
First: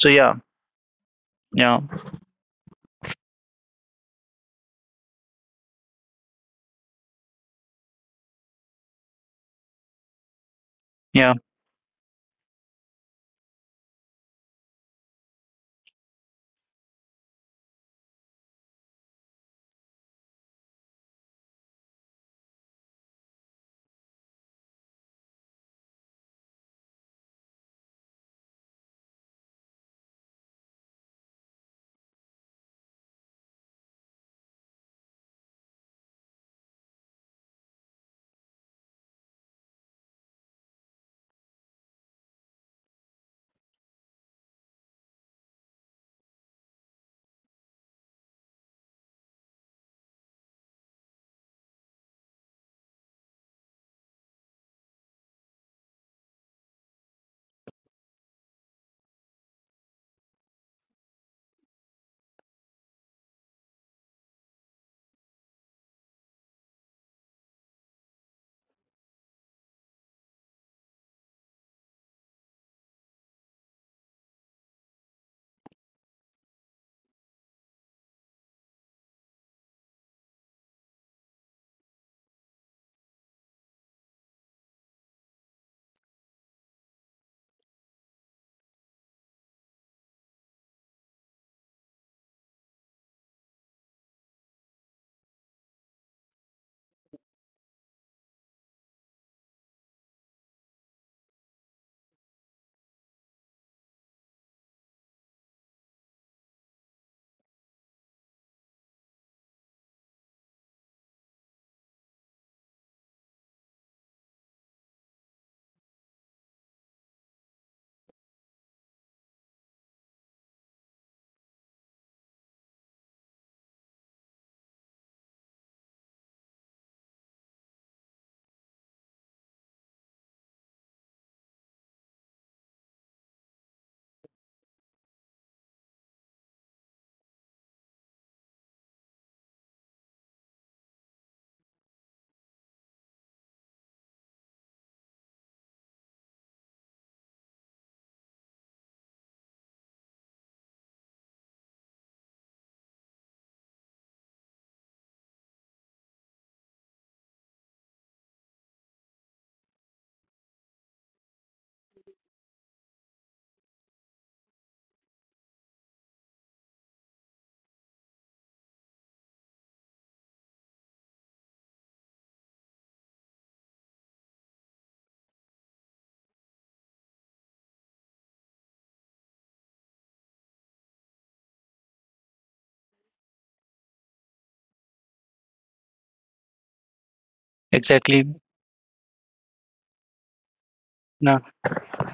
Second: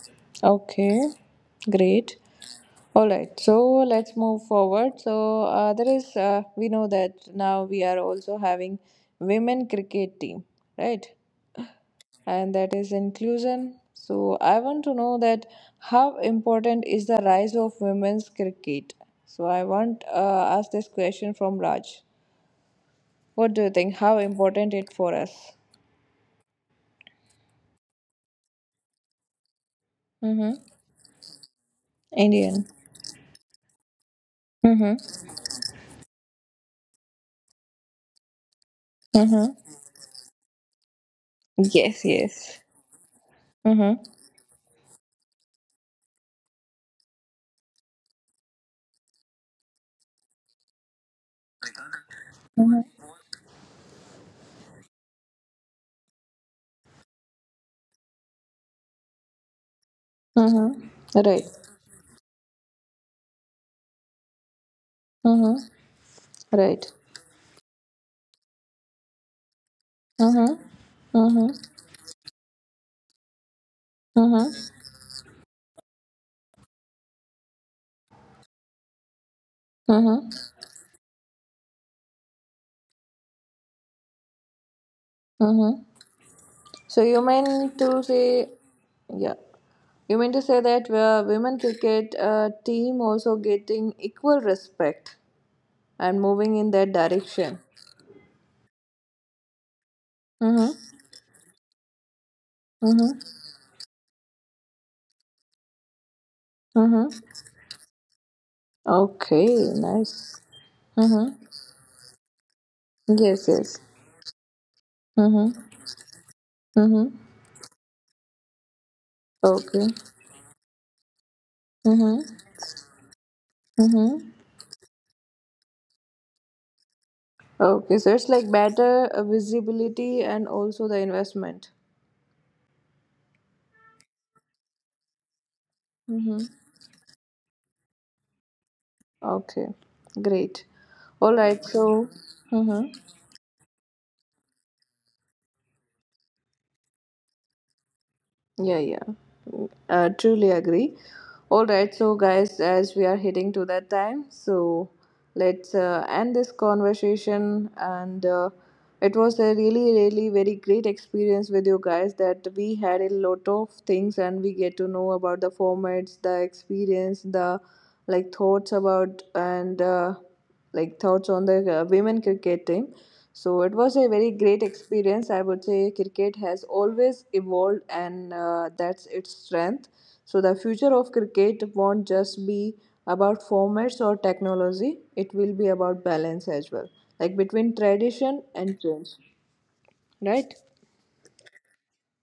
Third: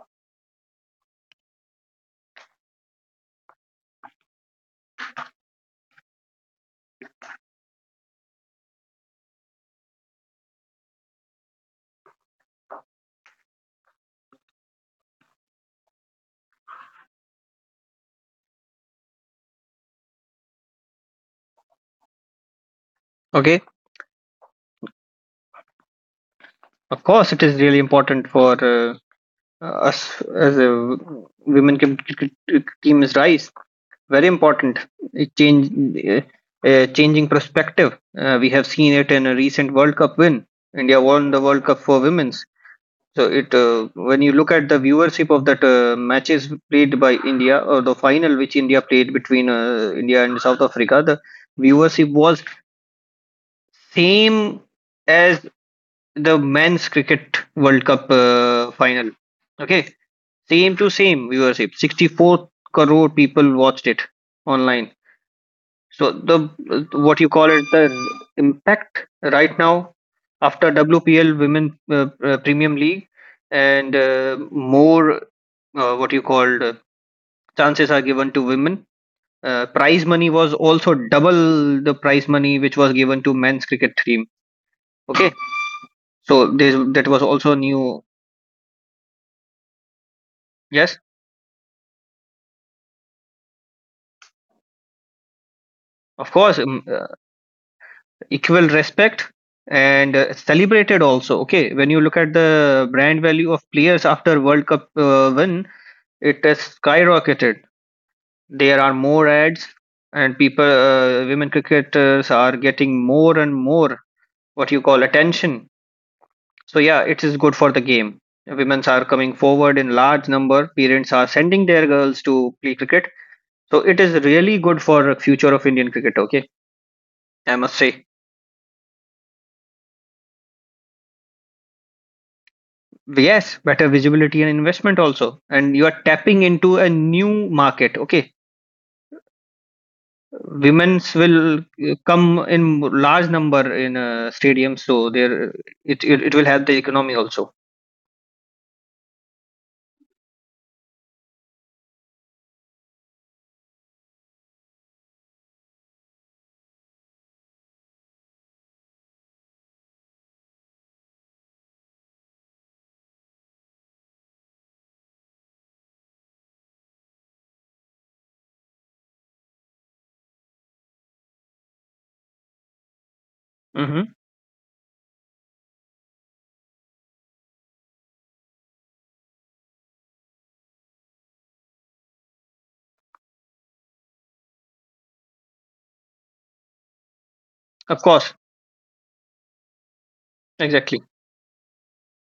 [SPEAKER 3] So yeah,
[SPEAKER 1] Okay,
[SPEAKER 3] yeah,
[SPEAKER 1] great. All right, so let's move forward. So there is, we know that now we are also having women cricket team, right?
[SPEAKER 3] yeah,
[SPEAKER 1] And that is inclusion. So I want to know that how important is the rise of women's cricket? So I want ask this question from Raj. What
[SPEAKER 2] Okay,
[SPEAKER 1] do you think? How important it for us?
[SPEAKER 2] of course, it is really important for us as
[SPEAKER 1] Mm-hmm.
[SPEAKER 2] a women cricket
[SPEAKER 1] Indian.
[SPEAKER 2] team is rise. Very important.
[SPEAKER 1] Mm-hmm.
[SPEAKER 2] It change uh, changing perspective. We have seen it in a recent
[SPEAKER 1] Mm-hmm.
[SPEAKER 2] World Cup win. India won the World Cup for
[SPEAKER 1] Yes,
[SPEAKER 2] women.
[SPEAKER 1] yes.
[SPEAKER 2] So it
[SPEAKER 1] Mm-hmm.
[SPEAKER 2] when you look at the viewership of that matches played by India, or the final which India played between India and South Africa, the viewership was
[SPEAKER 1] Mm-hmm.
[SPEAKER 2] same as the men's cricket World Cup final. Okay, same
[SPEAKER 1] Mm-hmm.
[SPEAKER 2] to same
[SPEAKER 1] Right.
[SPEAKER 2] viewership. 64 crore people watched it online.
[SPEAKER 1] Mm-hmm.
[SPEAKER 2] So the,
[SPEAKER 1] Right.
[SPEAKER 2] what you call it, the impact right now
[SPEAKER 1] Mm-hmm.
[SPEAKER 2] after WPL,
[SPEAKER 1] Mm-hmm.
[SPEAKER 2] Women Premium League, and
[SPEAKER 1] Mm-hmm.
[SPEAKER 2] more what you called chances are given to women. Prize money
[SPEAKER 1] Mm-hmm.
[SPEAKER 2] was also double the prize money which was given to men's cricket team. Okay,
[SPEAKER 1] Mm-hmm.
[SPEAKER 2] so this,
[SPEAKER 1] So
[SPEAKER 2] that was
[SPEAKER 1] you
[SPEAKER 2] also
[SPEAKER 1] mean
[SPEAKER 2] new.
[SPEAKER 1] to say, yeah. You mean to say that
[SPEAKER 2] Yes,
[SPEAKER 1] women cricket team also getting equal respect and
[SPEAKER 2] of course,
[SPEAKER 1] moving in that direction?
[SPEAKER 2] equal respect and
[SPEAKER 1] Mm-hmm.
[SPEAKER 2] celebrated also. Okay, when you look at the brand
[SPEAKER 1] Mm-hmm.
[SPEAKER 2] value of players after World Cup win, it has
[SPEAKER 1] Mm-hmm.
[SPEAKER 2] skyrocketed. There are more ads,
[SPEAKER 1] Okay,
[SPEAKER 2] and
[SPEAKER 1] nice.
[SPEAKER 2] people,
[SPEAKER 1] Mm-hmm.
[SPEAKER 2] women cricketers are getting more
[SPEAKER 1] Yes,
[SPEAKER 2] and
[SPEAKER 1] yes.
[SPEAKER 2] more, what you call, attention.
[SPEAKER 1] Mm-hmm.
[SPEAKER 2] So yeah,
[SPEAKER 1] Mm-hmm.
[SPEAKER 2] it is good for the game. Women's are coming forward
[SPEAKER 1] Okay.
[SPEAKER 2] in large number. Parents are sending their girls
[SPEAKER 1] Mm-hmm.
[SPEAKER 2] to play cricket. So it is
[SPEAKER 1] Mm-hmm.
[SPEAKER 2] really good for future of Indian cricket. Okay, I must
[SPEAKER 1] Okay,
[SPEAKER 2] say
[SPEAKER 1] so it's like better visibility and also the investment.
[SPEAKER 2] yes, better visibility and investment also, and you are
[SPEAKER 1] Mm-hmm.
[SPEAKER 2] tapping into a new market. Okay,
[SPEAKER 1] Okay, great.
[SPEAKER 2] women's
[SPEAKER 1] All
[SPEAKER 2] will
[SPEAKER 1] right, so.
[SPEAKER 2] come in
[SPEAKER 1] Mm-hmm.
[SPEAKER 2] large number in stadiums, so there it will help the economy also.
[SPEAKER 1] Yeah, yeah. Truly agree. All right, so guys, as we are heading to that time, so let's end this conversation. And it was a really, really very great experience with you guys that we had a lot of things and we get to know about the formats, the experience, the like thoughts about and. Like thoughts on the women cricket team. So it was a
[SPEAKER 2] Hmm.
[SPEAKER 1] very great experience. I would say cricket has always evolved, and that's its strength. So the future of cricket won't just be about formats or technology. It will be about balance as well, like between
[SPEAKER 2] Of course,
[SPEAKER 3] exactly.
[SPEAKER 1] tradition and change. Right?
[SPEAKER 2] exactly.
[SPEAKER 3] No,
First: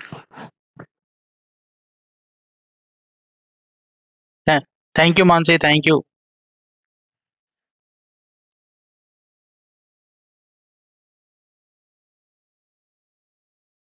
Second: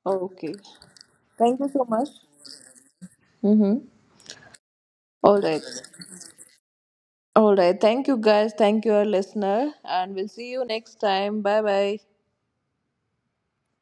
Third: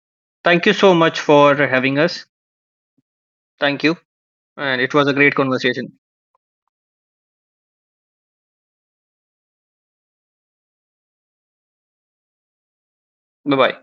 [SPEAKER 1] Okay.
[SPEAKER 2] Thank you so much for
[SPEAKER 1] Thank you so
[SPEAKER 2] having
[SPEAKER 1] much.
[SPEAKER 2] us.
[SPEAKER 1] Mm-hmm.
[SPEAKER 2] Thank you,
[SPEAKER 3] tha-
[SPEAKER 2] and it was a
[SPEAKER 3] thank you,
[SPEAKER 2] great
[SPEAKER 1] All
[SPEAKER 3] Mansi.
[SPEAKER 1] right.
[SPEAKER 3] Thank
[SPEAKER 2] conversation.
[SPEAKER 3] you.
[SPEAKER 1] All right. Thank you guys. Thank you, our listener. And we'll see you next time. Bye bye.
[SPEAKER 2] Bye bye.